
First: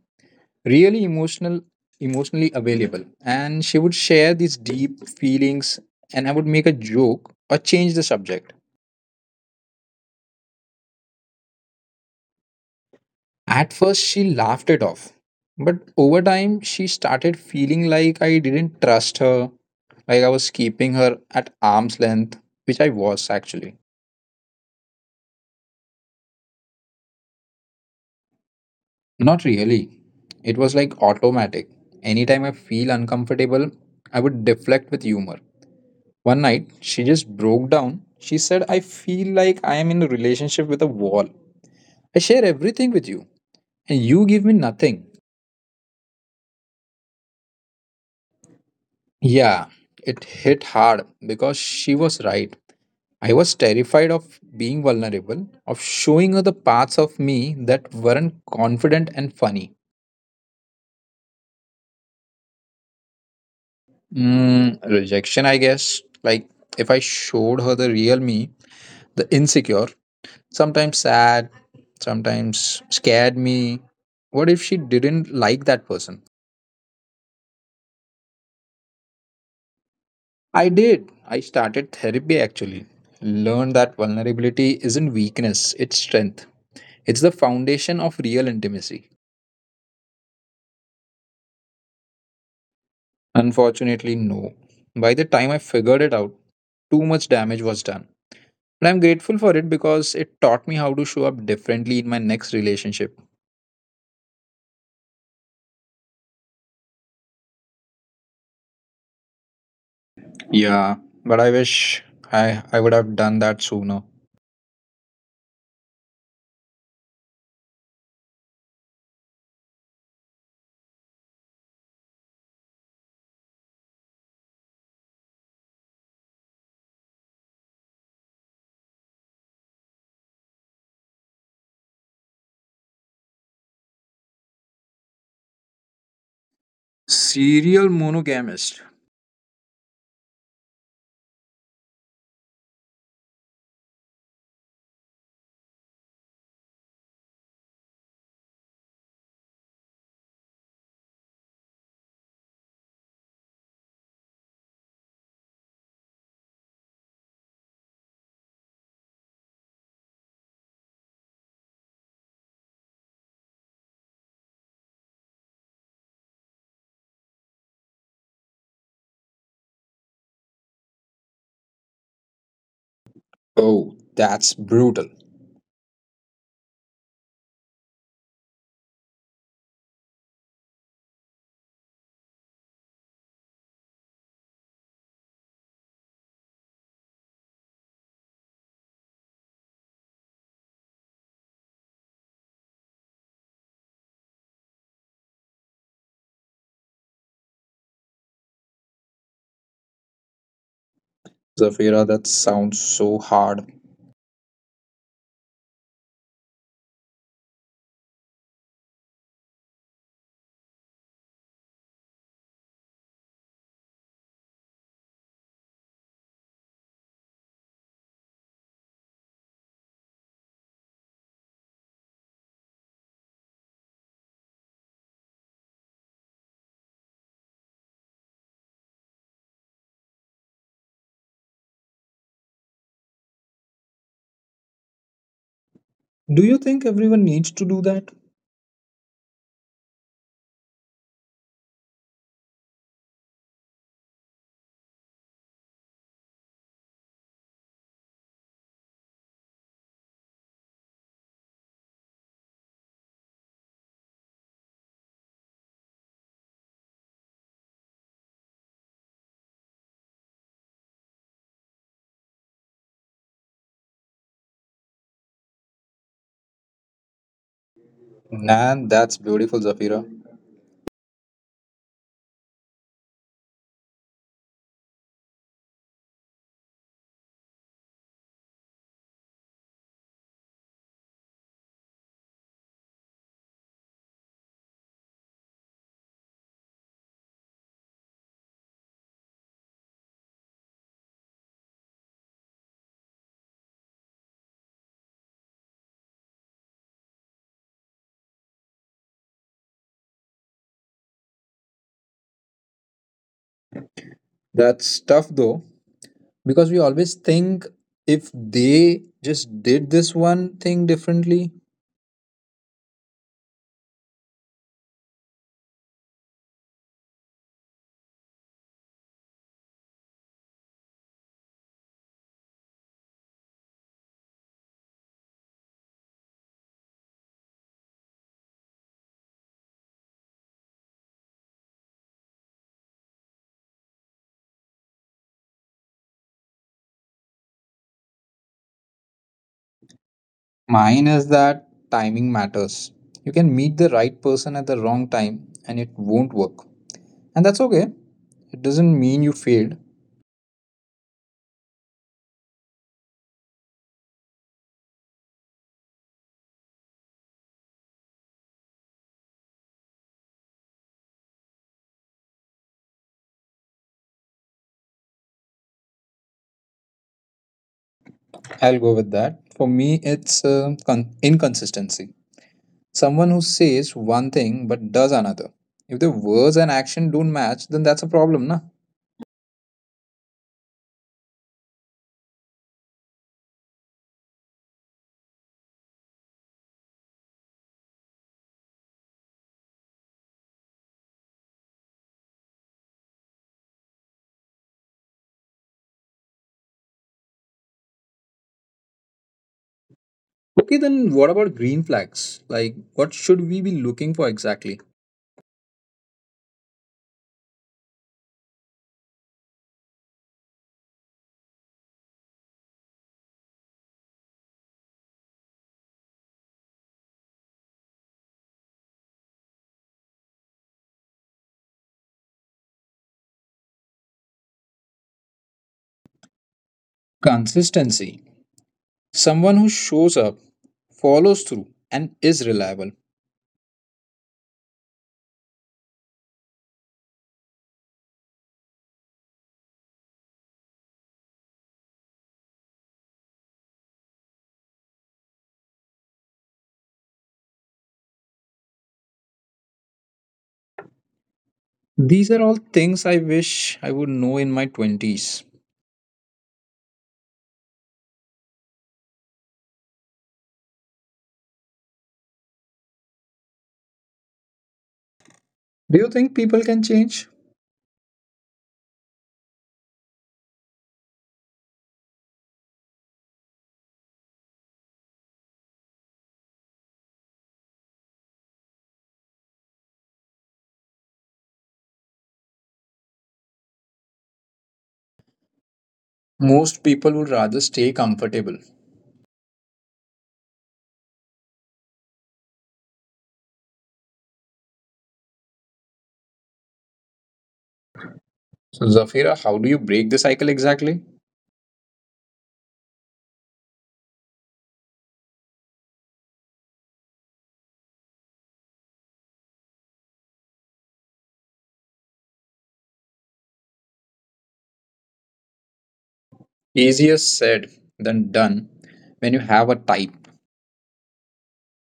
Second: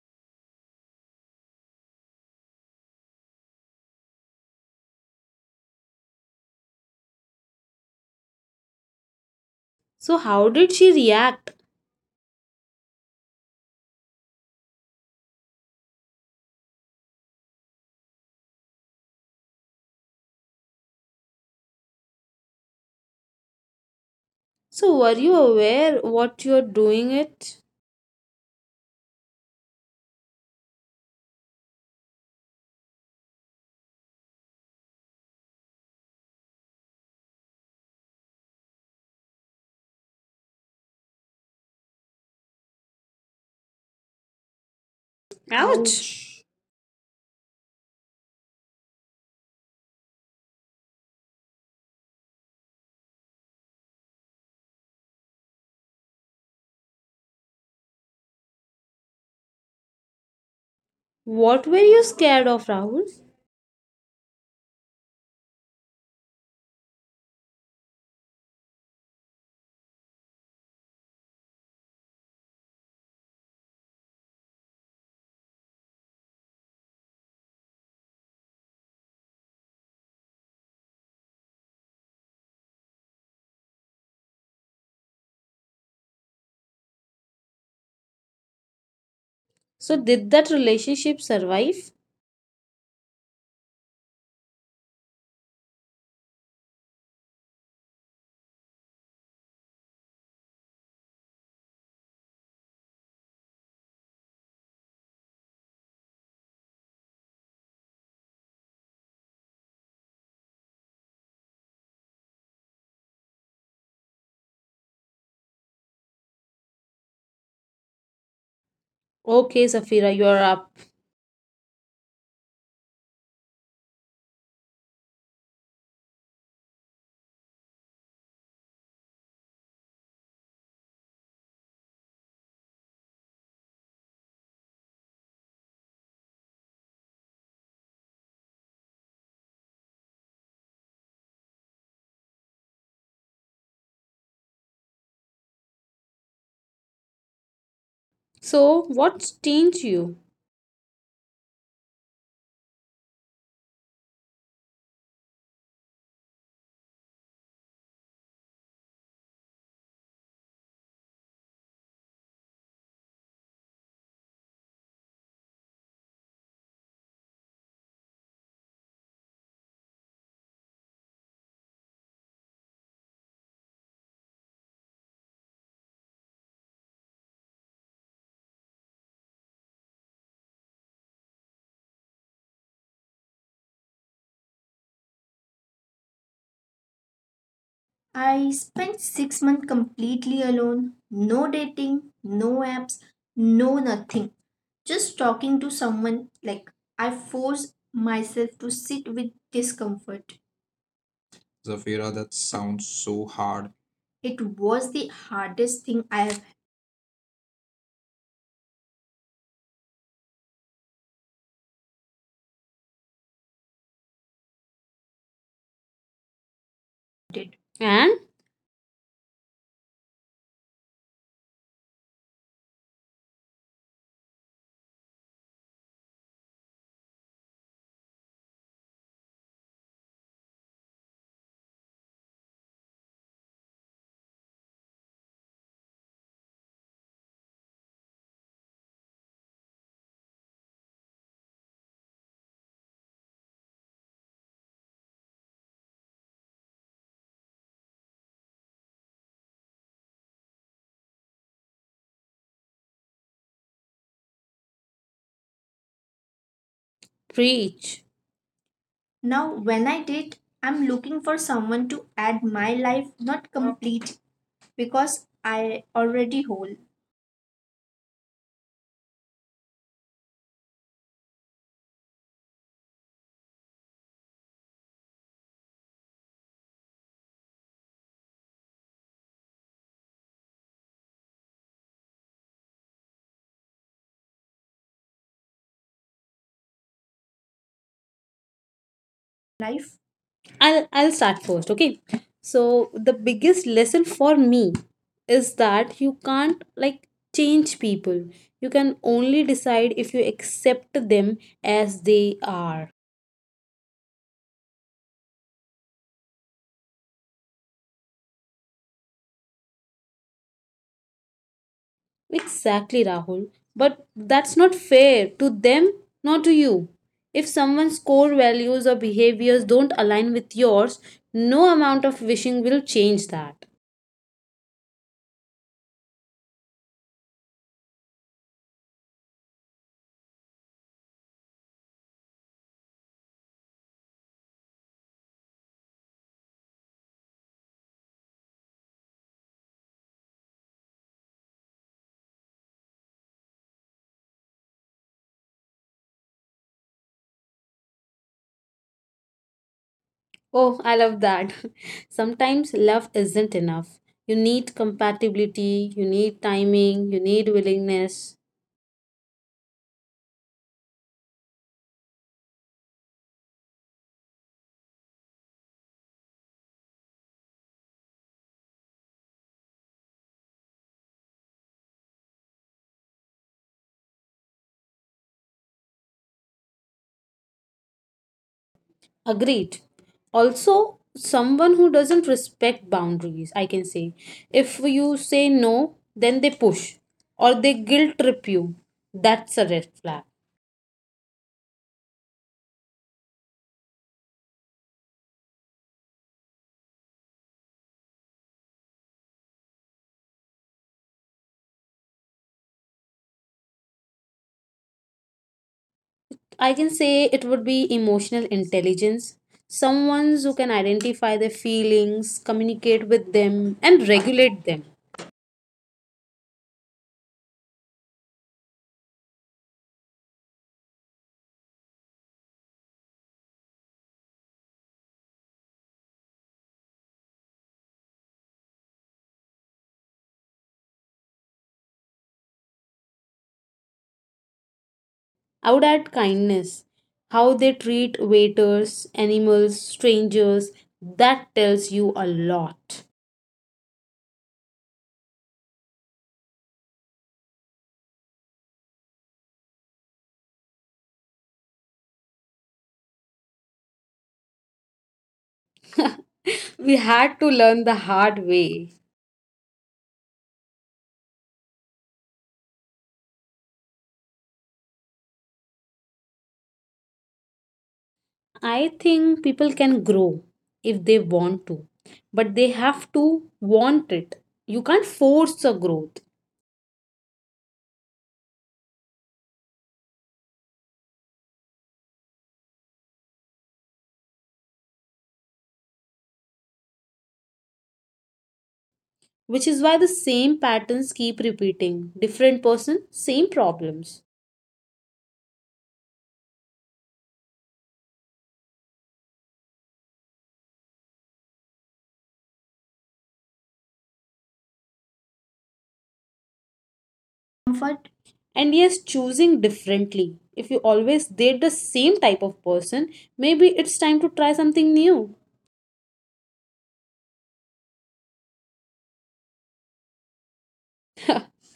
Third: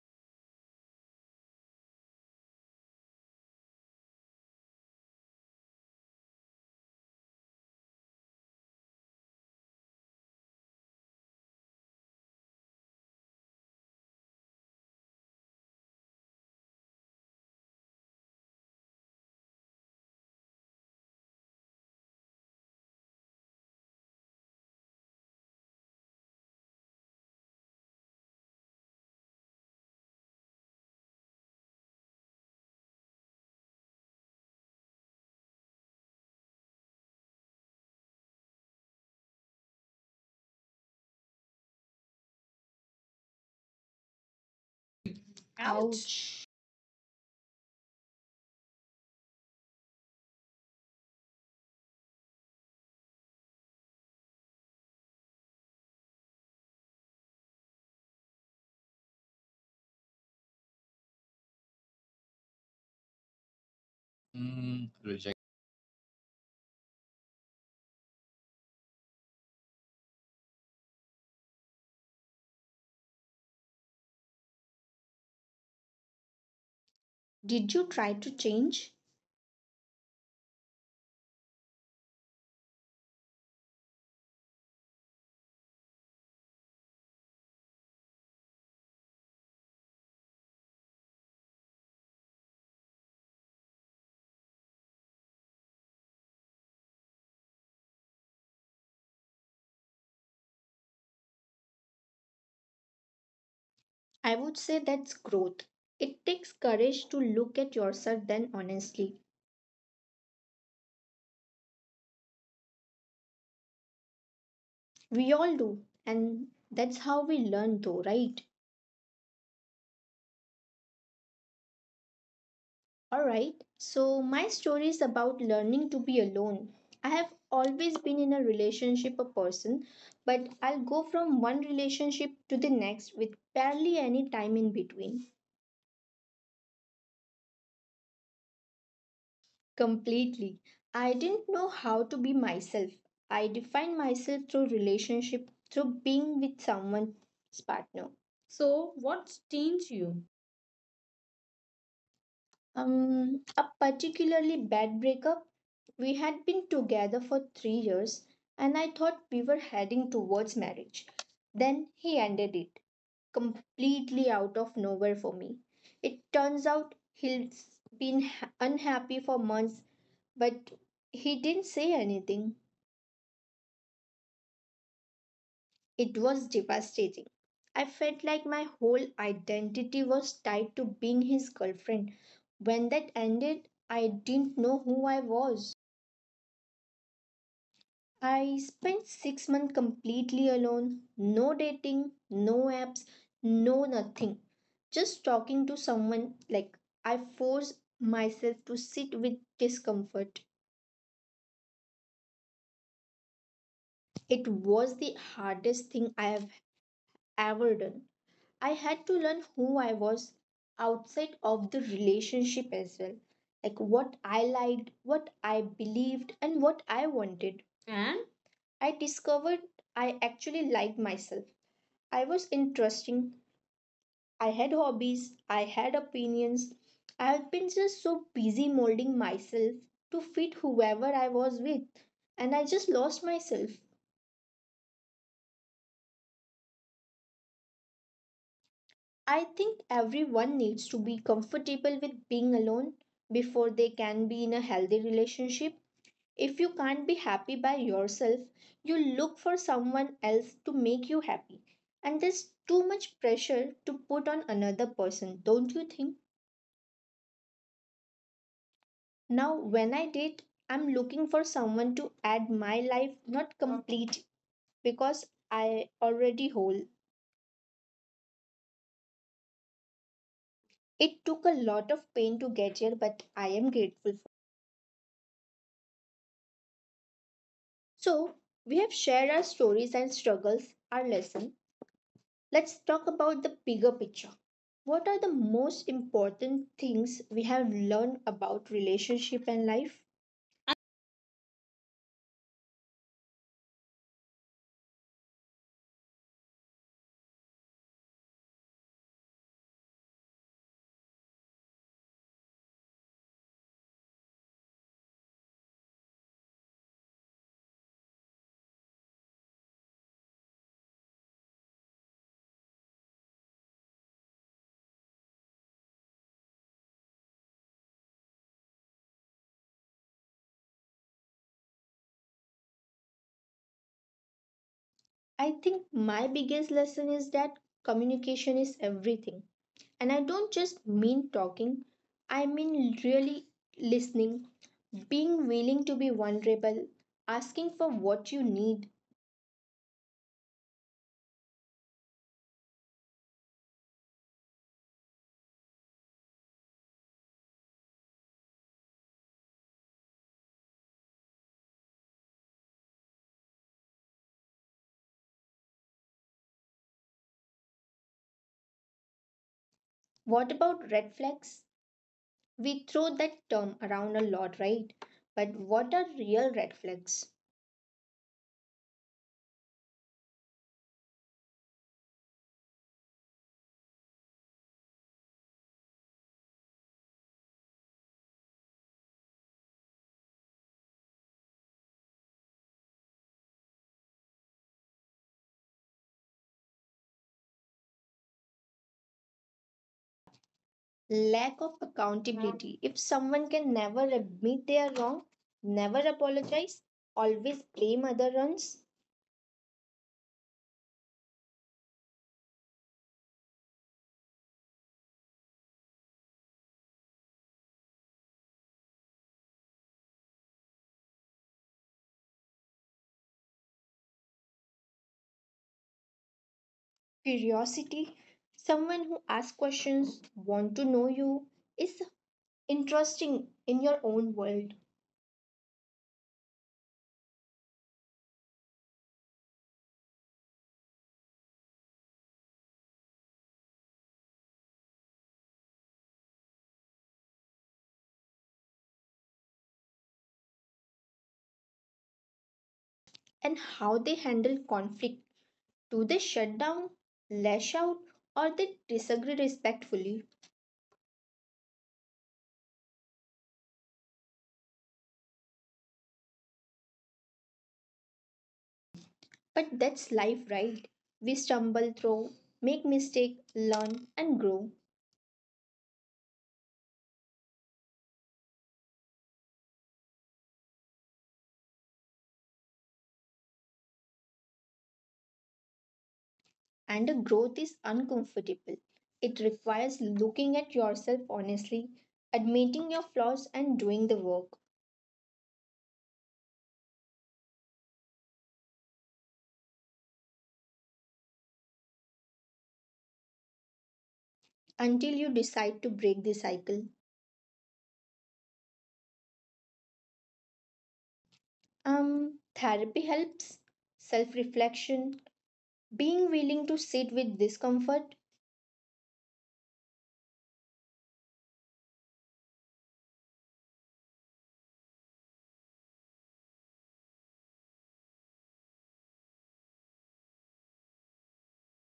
Speaker 2: really emotional, emotionally available, and she would share these deep feelings, and I would make a joke or change the subject.
Speaker 3: So how did she react?
Speaker 2: At first she laughed it off, but over time she started feeling like I didn't trust her, like I was keeping her at arm's length, which I was actually.
Speaker 3: So were you aware what you're doing it?
Speaker 2: Not really. It was like automatic. Anytime I feel uncomfortable, I would deflect with humor. One night, she just broke down. She said, I feel like I am in a relationship with a wall. I share everything with you, and you give me nothing.
Speaker 3: Ouch!
Speaker 1: Ouch. Ouch.
Speaker 3: Ouch.
Speaker 2: Yeah, it hit hard because she was right. I was terrified of being vulnerable, of showing her the parts of me that weren't confident and funny.
Speaker 3: What were you scared of, Rahul?
Speaker 1: Mm,
Speaker 2: Rejection, I guess. Like, if I showed her the real me, the insecure, sometimes sad, sometimes scared me. What if she didn't like that person?
Speaker 1: did you try to change?
Speaker 2: I did. I started therapy actually. Learned that vulnerability isn't weakness, it's strength. It's the foundation of real intimacy.
Speaker 3: So did that relationship survive?
Speaker 2: Unfortunately, no. By the time I figured it out, too much damage was done. But I'm grateful for it because it taught me how to show up differently in my next relationship.
Speaker 1: I would say that's growth. It takes courage to look at yourself then honestly.
Speaker 2: Yeah, but I wish I would have done that sooner.
Speaker 1: We all do, and that's how we learn, though, right?
Speaker 3: Okay, Safira, you're up.
Speaker 1: All right. So, my story is about learning to be alone. I have always been in a relationship a person, but I'll go from one relationship to the next with barely any time in between.
Speaker 2: Serial monogamist.
Speaker 1: Completely. I didn't know how to be myself. I defined myself through relationship, through being with someone's partner.
Speaker 3: So
Speaker 1: So,
Speaker 3: what
Speaker 1: what's
Speaker 3: changed
Speaker 1: changed
Speaker 3: you?
Speaker 1: you? A particularly bad breakup. We had been together for 3 years, and I thought we were heading towards marriage. Then he ended it completely out of nowhere for me. It turns out he's been unhappy for months, but he didn't say anything.
Speaker 2: Oh, that's brutal.
Speaker 1: It was devastating. I felt like my whole identity was tied to being his girlfriend. When that ended, I didn't know who I was.
Speaker 3: I
Speaker 1: I
Speaker 3: spent
Speaker 1: spent
Speaker 3: six
Speaker 1: six
Speaker 3: months
Speaker 1: months
Speaker 3: completely
Speaker 1: completely
Speaker 3: alone.
Speaker 1: alone,
Speaker 3: No
Speaker 1: no dating,
Speaker 3: dating, no
Speaker 1: no
Speaker 3: apps,
Speaker 1: apps,
Speaker 3: no
Speaker 1: no
Speaker 3: nothing.
Speaker 1: nothing.
Speaker 3: Just
Speaker 1: Just
Speaker 3: talking
Speaker 1: talking
Speaker 3: to
Speaker 1: to
Speaker 3: someone,
Speaker 1: someone,
Speaker 3: like,
Speaker 1: like,
Speaker 3: I
Speaker 1: I
Speaker 3: forced
Speaker 1: forced
Speaker 3: myself
Speaker 1: myself
Speaker 3: to
Speaker 1: to
Speaker 3: sit
Speaker 1: sit
Speaker 3: with
Speaker 1: with
Speaker 3: discomfort.
Speaker 1: discomfort.
Speaker 2: Zafira,
Speaker 3: Zafira,
Speaker 2: that
Speaker 3: that
Speaker 2: sounds
Speaker 3: sounds
Speaker 2: so
Speaker 3: so hard.
Speaker 2: hard.
Speaker 3: It
Speaker 1: It
Speaker 3: was
Speaker 1: was
Speaker 3: the
Speaker 1: the
Speaker 3: hardest
Speaker 1: hardest
Speaker 3: thing
Speaker 1: thing
Speaker 3: I
Speaker 1: I
Speaker 3: have
Speaker 1: have ever done. I had to learn who I was outside of the relationship as well. Like what I liked, what I believed, and what I
Speaker 3: did.
Speaker 1: wanted.
Speaker 3: And
Speaker 1: And I discovered I actually liked myself. I was interesting. I had hobbies. I had opinions. I have been just so busy molding myself to fit whoever I was with. And I just lost myself.
Speaker 2: Do you think everyone needs to do that?
Speaker 1: I think everyone needs to be comfortable with being alone before they can be in a healthy relationship. If you can't be happy by yourself, you look for someone else to make you happy. And there's too much pressure to put on another person, don't you think?
Speaker 3: preach. Now,
Speaker 1: Now,
Speaker 3: when
Speaker 1: when
Speaker 3: I
Speaker 1: I
Speaker 3: date,
Speaker 1: date,
Speaker 3: I'm
Speaker 1: I'm
Speaker 3: looking
Speaker 1: looking
Speaker 3: for
Speaker 1: for
Speaker 3: someone
Speaker 1: someone
Speaker 3: to
Speaker 1: to
Speaker 3: add
Speaker 1: add
Speaker 3: my
Speaker 1: my
Speaker 3: life,
Speaker 1: life,
Speaker 3: not
Speaker 1: not
Speaker 3: complete,
Speaker 1: complete, because
Speaker 3: because I
Speaker 1: I
Speaker 3: already
Speaker 1: already
Speaker 3: whole
Speaker 1: whole.
Speaker 2: Man, that's beautiful, Zafira.
Speaker 1: It took a lot of pain to get here, but I am grateful. So, we have shared our stories and struggles, our lesson. Let's talk about the bigger picture. What are the most important things we have learned about relationship and
Speaker 3: life.
Speaker 1: life?
Speaker 3: I'll start first, okay? So the biggest lesson for me is that you can't like change people. You can only decide if you accept them as they are.
Speaker 2: That's tough though, because we always think if they just did this one thing differently.
Speaker 3: Exactly, Rahul. But that's not fair to them, not to you. If someone's core values or behaviors don't align with yours, no amount of wishing will change that.
Speaker 1: I think my biggest lesson is that communication is everything. And I don't just mean talking, I mean really listening, being willing to be vulnerable, asking for what you need.
Speaker 2: Mine is that timing matters. You can meet the right person at the wrong time and it won't work. And that's okay. It doesn't mean you failed.
Speaker 3: Oh, I love that. Sometimes love isn't enough. You need compatibility, you need timing, you need willingness.
Speaker 1: What about red flags? We throw that term around a lot, right? But what are real red flags?
Speaker 2: I'll go with that. For me, it's inconsistency. Someone who says one thing but does another. If the words and action don't match, then that's a problem, na?
Speaker 3: Agreed. Also, someone who doesn't respect boundaries, I can say. If you say no, then they push or they guilt trip you. That's a red flag.
Speaker 1: Lack of accountability. If someone can never admit they are wrong, never apologize, always blame other ones,
Speaker 2: Okay, then what about green flags? Like, what should we be looking for exactly?
Speaker 3: I can say it would be emotional intelligence. Someone who can identify their feelings, communicate with them, and regulate them.
Speaker 1: curiosity, someone who asks questions, want to know you, is interesting in your own world,
Speaker 2: Consistency. Someone who shows up, follows through, and is reliable.
Speaker 3: I would add kindness. How they treat waiters, animals, strangers, that tells you a lot.
Speaker 1: and how they handle conflict. Do they shut down, lash out, or they disagree respectfully?
Speaker 2: These are all things I wish I would know in my 20s.
Speaker 3: We had to learn the hard way.
Speaker 1: But that's life, right? We stumble through, make mistake, learn and grow.
Speaker 2: Do you think people can change?
Speaker 3: I think people can grow if they want to, but they have to want it. You can't force a growth,
Speaker 1: And the growth is uncomfortable. It requires looking at yourself honestly, admitting your flaws and doing the work
Speaker 2: Most people would rather stay comfortable.
Speaker 3: which is why the same patterns keep repeating. Different person, same problems.
Speaker 1: until you decide to break the cycle.
Speaker 2: So, Zafira, how do you break the cycle exactly?
Speaker 1: Therapy helps, self-reflection, being willing to sit with discomfort.
Speaker 3: Comfort. And yes, choosing differently. If you always date the same type of person, maybe it's time to try something new.
Speaker 2: Easier said than done when you have a type.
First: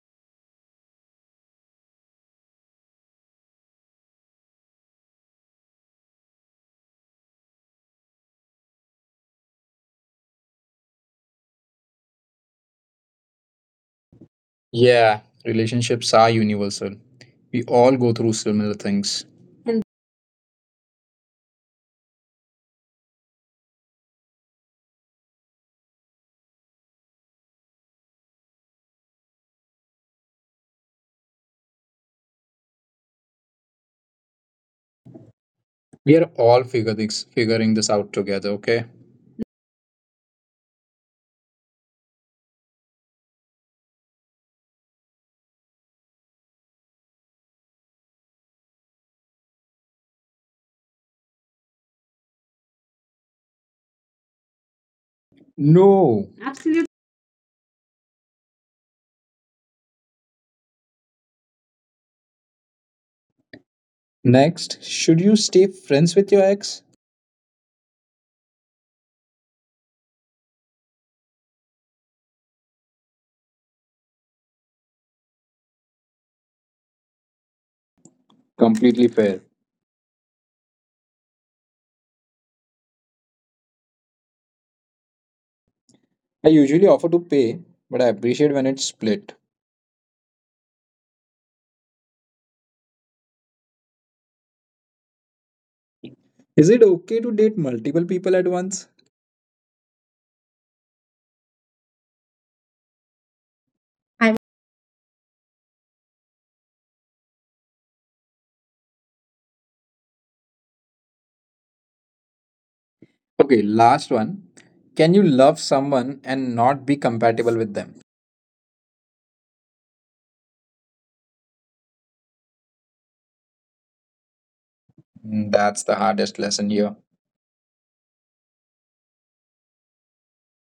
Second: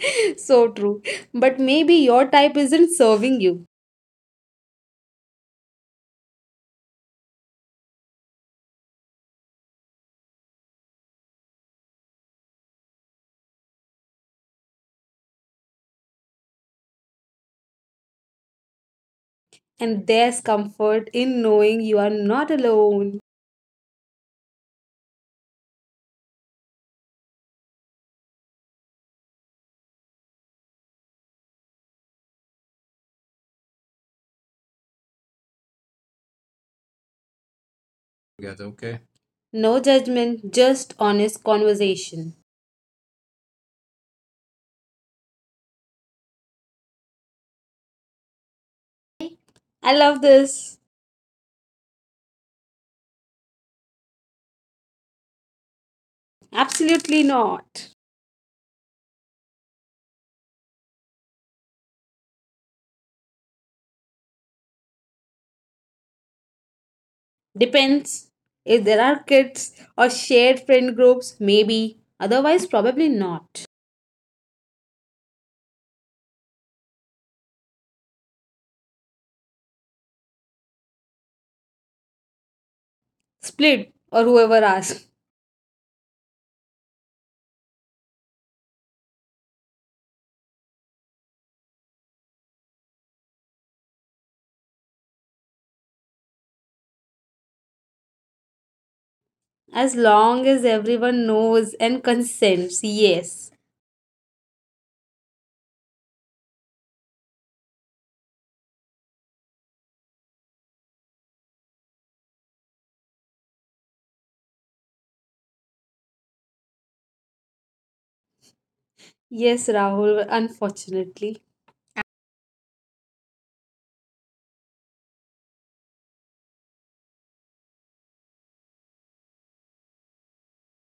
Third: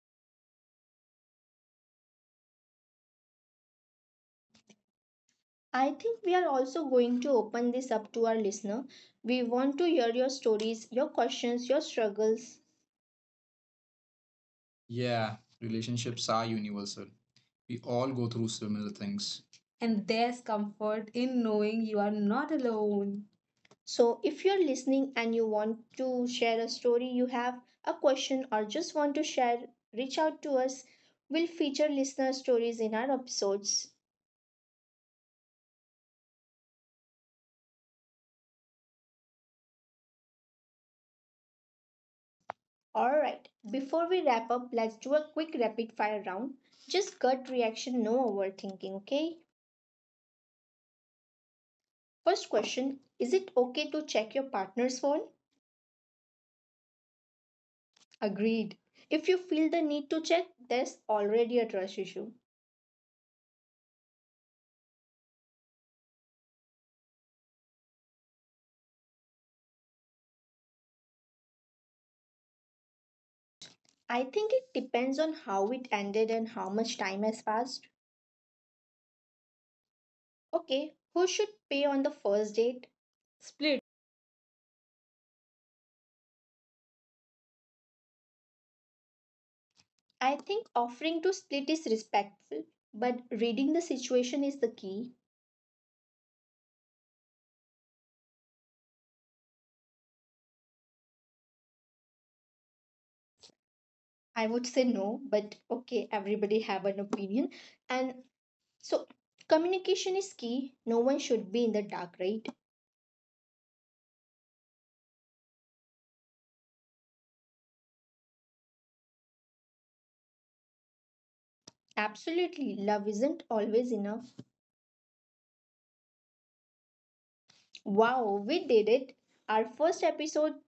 Speaker 3: So true, but maybe your type isn't serving you.
Speaker 1: I think we are also going to open this up to our listener. We want to hear your stories, your questions, your struggles.
Speaker 2: Yeah,
Speaker 1: Yeah,
Speaker 2: relationships
Speaker 1: relationships
Speaker 2: are
Speaker 1: are
Speaker 2: universal.
Speaker 1: universal.
Speaker 2: We
Speaker 1: We
Speaker 2: all
Speaker 1: all
Speaker 2: go
Speaker 1: go
Speaker 2: through
Speaker 1: through
Speaker 2: similar
Speaker 1: similar
Speaker 2: things.
Speaker 1: things.
Speaker 2: And
Speaker 3: And
Speaker 1: And
Speaker 3: there's
Speaker 1: there's
Speaker 3: comfort
Speaker 1: comfort
Speaker 3: in
Speaker 1: in
Speaker 3: knowing
Speaker 1: knowing
Speaker 3: you
Speaker 1: you
Speaker 3: are
Speaker 1: are
Speaker 3: not
Speaker 1: not
Speaker 3: alone.
Speaker 1: alone. So, if you're listening and you want to share a story you have, a question, or just want to share, reach out to us. We'll feature listener stories in our episodes.
Speaker 2: we are all figuring this out together,
Speaker 3: Together,
Speaker 2: okay?
Speaker 3: okay? No judgment, just honest conversation.
Speaker 1: Alright, before we wrap up, let's do a quick rapid fire round. Just gut reaction, no overthinking, okay?
Speaker 3: I love this.
Speaker 1: First question, is it okay to check your partner's phone?
Speaker 2: No. Absolutely.
Speaker 3: Absolutely not.
Speaker 1: Agreed. If you feel the need to check, there's already a trust issue.
Speaker 2: Next, should you stay friends with your ex?
Speaker 3: Depends. If there are kids or shared friend groups, maybe. Otherwise probably not.
Speaker 1: I think it depends on how it ended and how much time has passed.
Speaker 2: Completely fair.
Speaker 1: Okay, who should pay on the first date?
Speaker 3: Split,
Speaker 1: Split.
Speaker 3: or whoever asks.
Speaker 2: I usually offer to pay, but I appreciate when it's split.
Speaker 1: I think offering to split is respectful, but reading the situation is the key.
Speaker 2: Is it okay to date multiple people at once?
Speaker 3: As long as everyone knows and consents, yes.
Speaker 2: I-
Speaker 1: I would say no, but okay, everybody have an opinion. And so communication is key. No one should be in the dark, right?
Speaker 2: okay, last one. Can you love someone and not be compatible with them?
Speaker 3: Yes, Rahul, unfortunately.
Speaker 1: Absolutely. Love isn't always enough.
Speaker 2: That's the hardest lesson here.
Speaker 1: Wow, we did it. Our first episode,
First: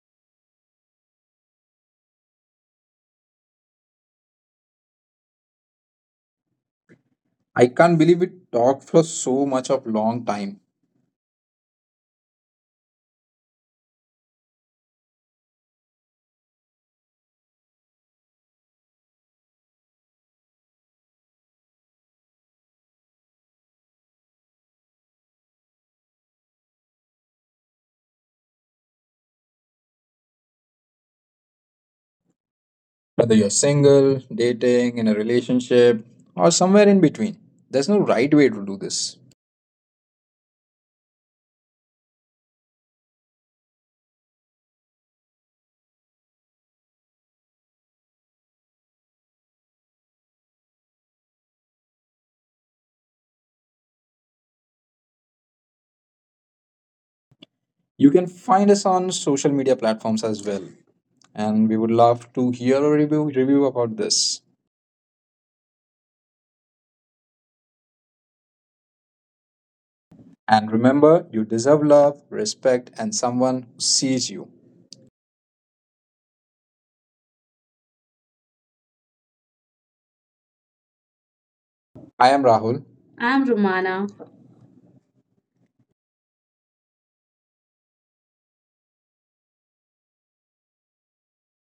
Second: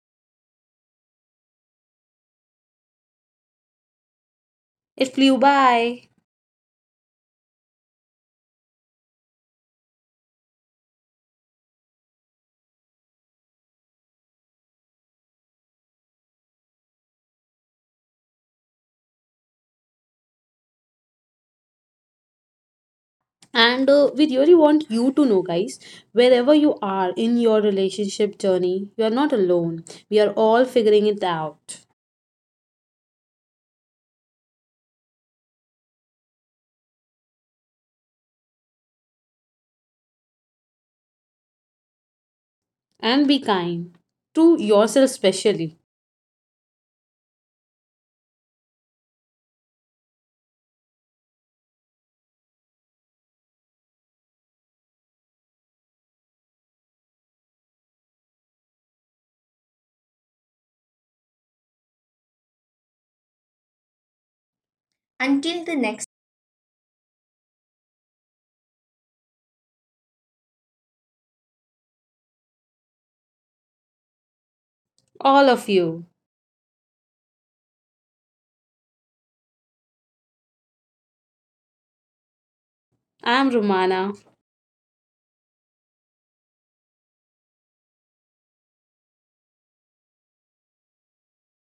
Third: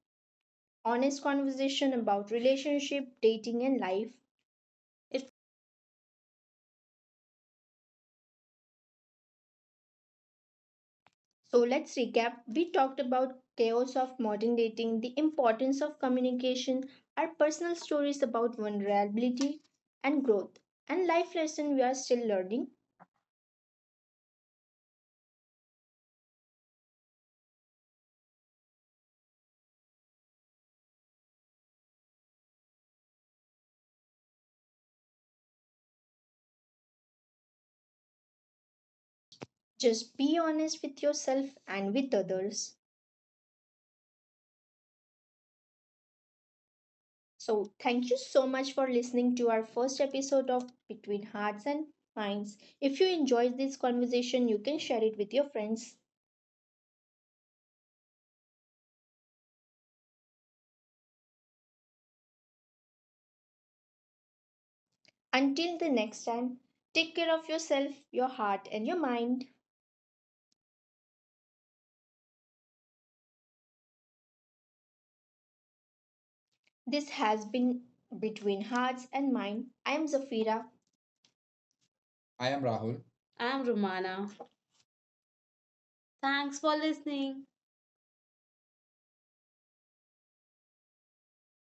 Speaker 1: honest conversation about relationship, dating and life.
Speaker 3: It
Speaker 1: It-
Speaker 3: flew by.
Speaker 2: I can't believe we talked for so much of long time.
Speaker 1: So let's recap. We talked about chaos of modern dating, the importance of communication, our personal stories about vulnerability and growth, and life lesson we are still learning.
Speaker 3: And we really want you to know, guys, wherever you are in your relationship journey, you are not alone. We are all figuring it out.
Speaker 2: Whether you're single, dating, in a relationship, or somewhere in between, there's no right way to do this.
Speaker 1: Just be honest with yourself and with others.
Speaker 3: And be kind to yourself, especially.
Speaker 1: So, thank you so much for listening to our first episode of Between Hearts and Minds. If you enjoyed this conversation, you can share it with your friends.
Speaker 2: You can find us on social media platforms as well, and we would love to hear a review about this.
Speaker 3: Until the
Speaker 1: Until the
Speaker 3: next.
Speaker 1: next time, take care of yourself, your heart, and your mind.
Speaker 2: And remember, you deserve love, respect, and someone who sees you.
Speaker 3: All of you.
Speaker 1: This has been Between Hearts and Mind. I am Zafira.
Speaker 2: I am
Speaker 1: I am
Speaker 2: Rahul.
Speaker 1: Rahul.
Speaker 2: I'm
Speaker 3: I'm
Speaker 1: I'm
Speaker 2: Romana.
Speaker 3: Romana.
Speaker 1: Romana. Thanks for listening.